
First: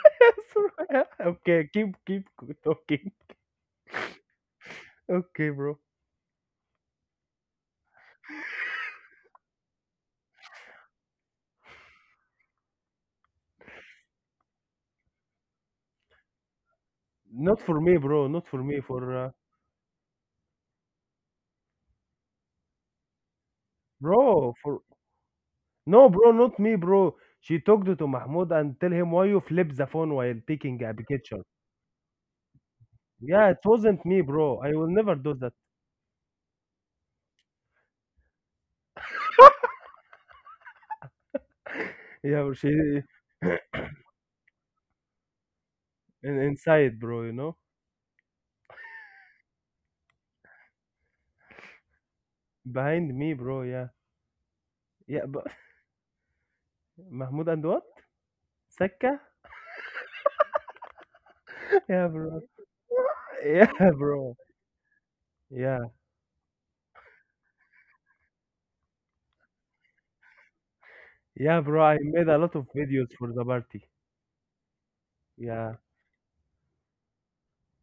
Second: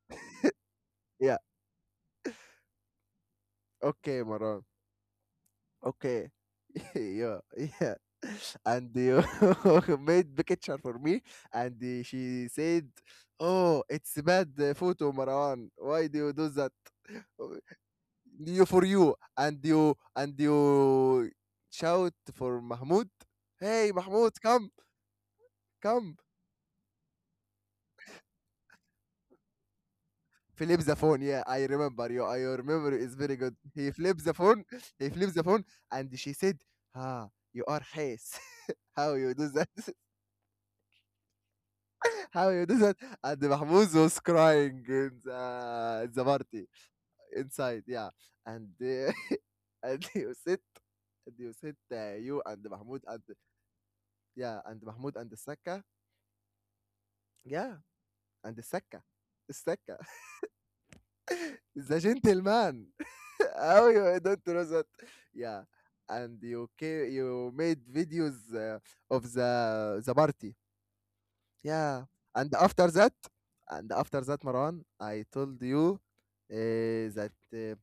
B: *laughs*
A: Yeah.
B: okay, keep talking.
A: Okay, Maran.
B: Okay, bro.
A: Okay. *laughs* yeah. Yeah. *laughs* And you *laughs* made the picture for me, and she said, "Oh, it's bad photo, Marwan. Why do you do that?" Oh,
B: Not for me, bro. Not for
A: You
B: me.
A: for
B: For
A: you, and you shout for Mahmoud. "Hey, Mahmoud,
B: bro.
A: come,
B: For No,
A: come."
B: bro, not me, bro. She talked to Mahmoud and tell him why you flip the phone while taking
A: Flips
B: a
A: the phone. Yeah,
B: picture.
A: I remember you. I, your memory is very
B: Yeah,
A: good.
B: it
A: He
B: wasn't me,
A: flips the
B: bro.
A: phone.
B: I will
A: He
B: never do
A: flips the
B: that. *laughs*
A: phone, and she said, "Ah, you are Hayes. How you do that? *laughs* How
B: Yeah,
A: you do that?"
B: she
A: And Mahmoud was crying in the party
B: inside, bro. You know,
A: inside, yeah. And *laughs* and you sit, you and Mahmoud,
B: behind
A: and
B: me, bro. Yeah,
A: yeah, and Mahmoud
B: yeah.
A: and the
B: But
A: Saka,
B: *laughs* Mahmoud and
A: yeah,
B: what?
A: and
B: Sekka?
A: the Saka, *laughs*
B: *laughs*
A: the
B: Yeah, bro.
A: gentleman. *laughs*
B: Yeah,
A: How
B: *laughs*
A: you
B: bro.
A: don't know that? Yeah,
B: Yeah,
A: and you made videos of the party.
B: yeah, bro.
A: Yeah.
B: I made a
A: And
B: lot of
A: after that,
B: videos for the
A: and
B: party.
A: after that, Maran, I told
B: Yeah.
A: you uh, that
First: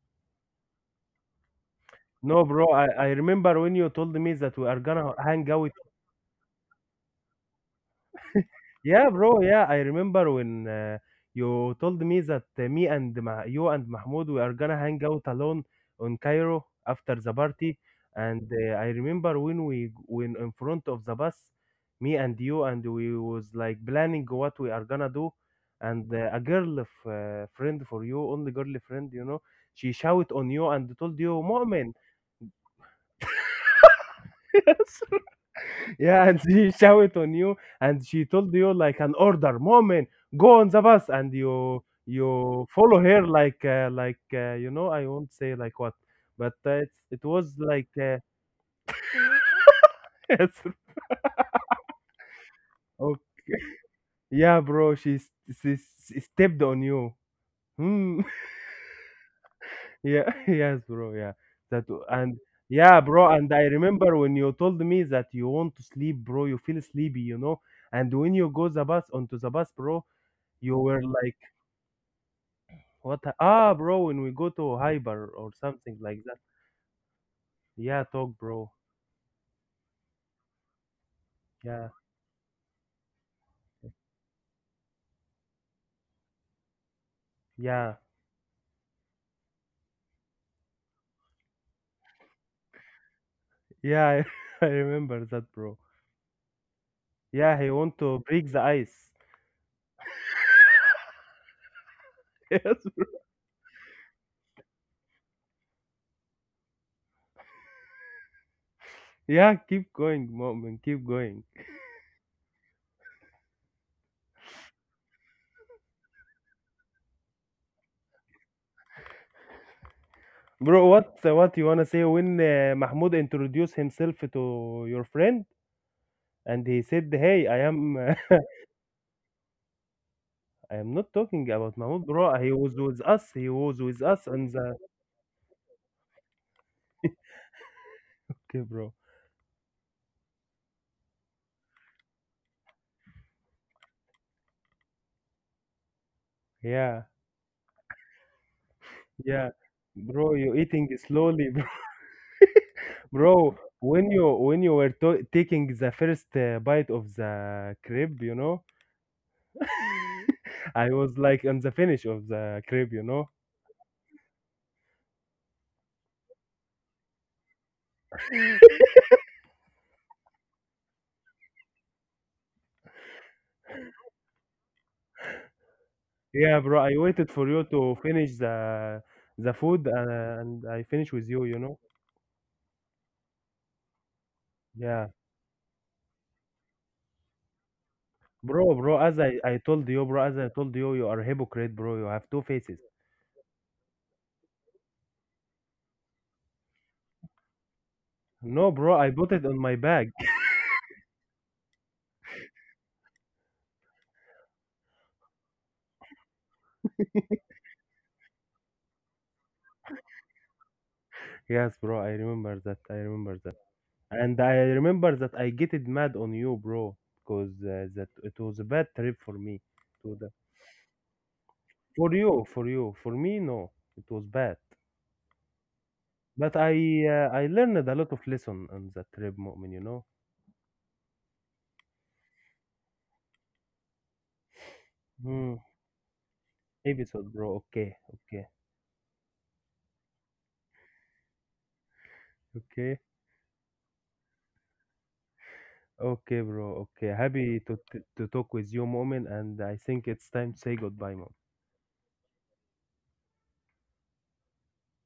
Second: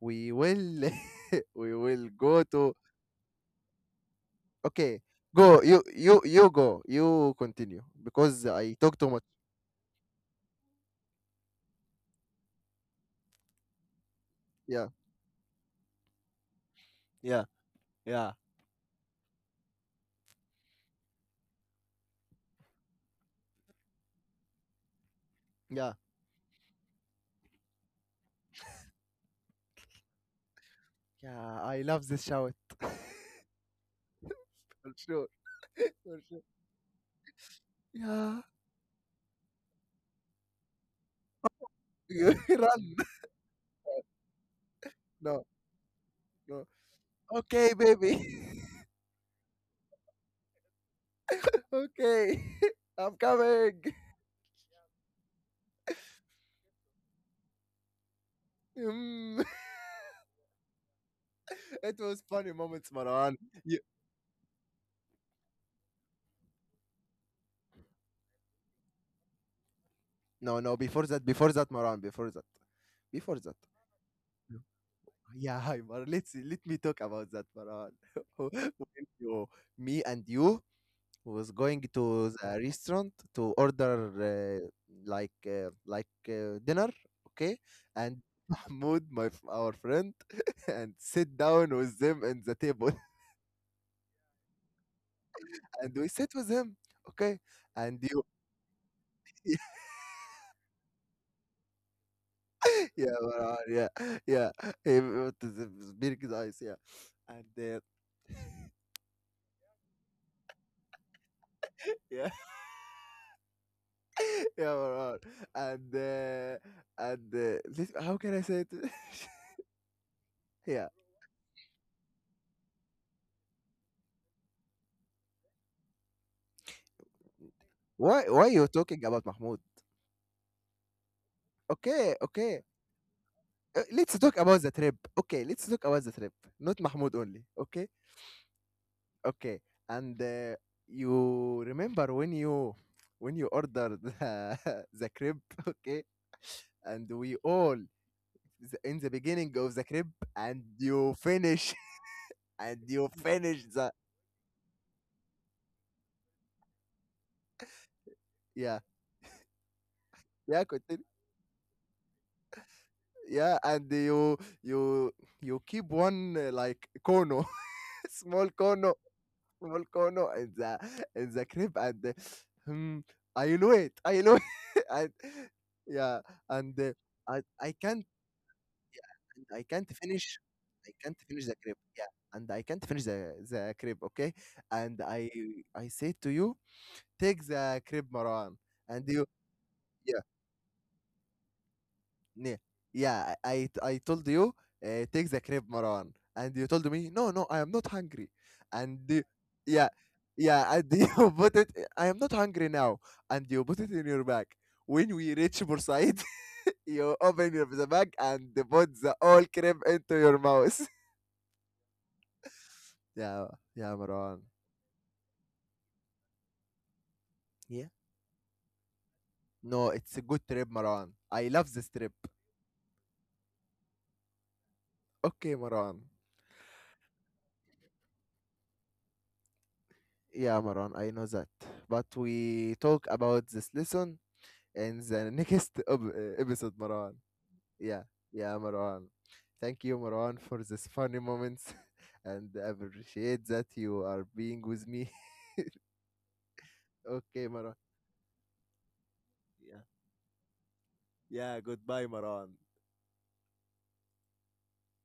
A: we will *laughs* we will go
B: No, bro.
A: to.
B: I remember when you told me that we are
A: Okay,
B: gonna hang
A: go.
B: out
A: You go. You continue, because I talk too
B: Yeah,
A: much.
B: bro. Yeah, I remember when you told me that you and Mahmoud we are gonna
A: Yeah,
B: hang out alone on Cairo after the
A: yeah,
B: party.
A: yeah,
B: And I remember when we when in front of the bus, me and you and we was like planning what we are gonna do.
A: yeah,
B: And a girl friend for you, only girl friend, you know, she shout on you and told you,
A: yeah. I
B: "Moment."
A: love this shout. *laughs* For
B: *laughs*
A: sure, for
B: Yeah,
A: sure.
B: and she *laughs* shout on you, and she
A: Yeah,
B: told you like an order, moment, go on the bus, and
A: *laughs* you
B: you
A: run.
B: follow her like you know I won't
A: No,
B: say like what, but
A: no.
B: it was
A: Okay,
B: like
A: baby.
B: *laughs* it's-
A: *laughs* okay, *laughs* I'm
B: okay.
A: coming.
B: yeah, bro, she, s- stepped on you. Hmm. *laughs*
A: Mm.
B: Yeah, *laughs* yes, bro. Yeah,
A: *laughs*
B: that
A: It
B: w-
A: was
B: and
A: funny moments,
B: yeah, bro.
A: Maran.
B: And I remember when you told me that you want to sleep, bro. You feel sleepy, you know. And when you go the bus onto the bus, bro,
A: No, no,
B: you were like
A: before that, Maran, before that,
B: What?
A: before that.
B: Bro, when we go
A: *laughs*
B: to Hyper or
A: Yeah, hi,
B: something
A: Mar.
B: like that.
A: Let me talk about that, Maran.
B: Yeah, talk, bro.
A: *laughs* When you, me and you was going
B: Yeah,
A: to the restaurant to order uh, like dinner, okay?
B: yeah,
A: And *laughs* Mahmoud, my our friend, *laughs* and sit down with them in the table, *laughs*
B: yeah. *laughs* I remember that, bro.
A: and we sit with him, okay?
B: Yeah, he want
A: And
B: to
A: you,
B: break the ice. *laughs*
A: *laughs*
B: Yes, bro.
A: yeah, Maran, yeah, yeah, with the big eyes, yeah, and
B: Yeah, keep going, moment. Keep going,
A: yeah. Yeah, Marwan. And this, how can I say it? *laughs*
B: bro.
A: Yeah.
B: What? What you wanna say when Mahmoud introduced himself to your friend and he said, "Hey, I am.
A: Why why you talking about Mahmoud?
B: *laughs* I am not talking about Mahmoud,
A: Okay,
B: bro. He
A: okay.
B: was with us. He was with
A: Let's
B: us
A: talk
B: on
A: about the
B: the.
A: trip. Okay, let's talk about the trip. Not Mahmoud only. Okay,
B: Okay, bro.
A: okay. And you remember when you ordered the, *laughs* the crib? Okay,
B: Yeah,
A: and we all, in the
B: yeah,
A: beginning of the crib,
B: bro. You
A: and
B: eating
A: you
B: slowly,
A: finish *laughs* and you
B: Bro,
A: finish the,
B: when you were to taking the first bite of the crib, you know,
A: yeah. Yeah.
B: I
A: Continue.
B: was like on the finish of the crib, you know.
A: Yeah, and you you keep one like kono, *laughs* small kono, small kono in the, in the crib, and hmm, I know it, I know it. *laughs* And, yeah,
B: Yeah, bro,
A: and
B: I waited for you
A: I
B: to
A: can't,
B: finish the
A: i
B: food
A: can't finish
B: and I
A: I
B: finish
A: can't
B: with you,
A: finish the
B: you
A: crib,
B: know.
A: yeah, and I can't finish the crib, okay, and
B: Yeah,
A: I say to you, take the crib, Marwan,
B: bro, bro,
A: and
B: as
A: you
B: I I told you, bro, as I told you, you are a hypocrite, bro. You have two
A: Ne-
B: faces.
A: yeah, I told you, take the crib, Maran. And you told me, no, no, I am not hungry.
B: No, bro,
A: And
B: I
A: you-
B: put it on my
A: yeah,
B: bag. *laughs*
A: yeah, and *laughs* you put it, I am not hungry now. And you put it in your bag. When we reach Bursaid, *laughs* you open your, the bag, and put the all crib into your mouth.
B: Yes, bro, I remember that. I
A: *laughs*
B: remember
A: Yeah,
B: that.
A: yeah,
B: And
A: Maran.
B: I remember that I getted mad on you, bro, because
A: Yeah?
B: that it was a bad trip for me.
A: No,
B: To
A: it's a
B: the
A: good trip, Maran. I love this
B: for
A: trip.
B: you, for you, for me, no, it was bad.
A: Okay, Maran.
B: But I learned a lot of lesson on that trip, Mu'min, you know.
A: Yeah, Maran, I know that. But we talk about this lesson in the
B: Hmm.
A: next *laughs* episode, Marwan.
B: Episode, bro. Okay,
A: Yeah,
B: okay,
A: yeah, Marwan. Thank you, Marwan, for this funny moments, *laughs* and I
B: okay,
A: appreciate that you are being with me.
B: okay, bro. Okay,
A: *laughs* Okay,
B: happy
A: Marwan.
B: to talk with you, Mu'min, and I
A: Yeah,
B: think it's time to say goodbye, Mu'min.
A: yeah. Goodbye, Marwan.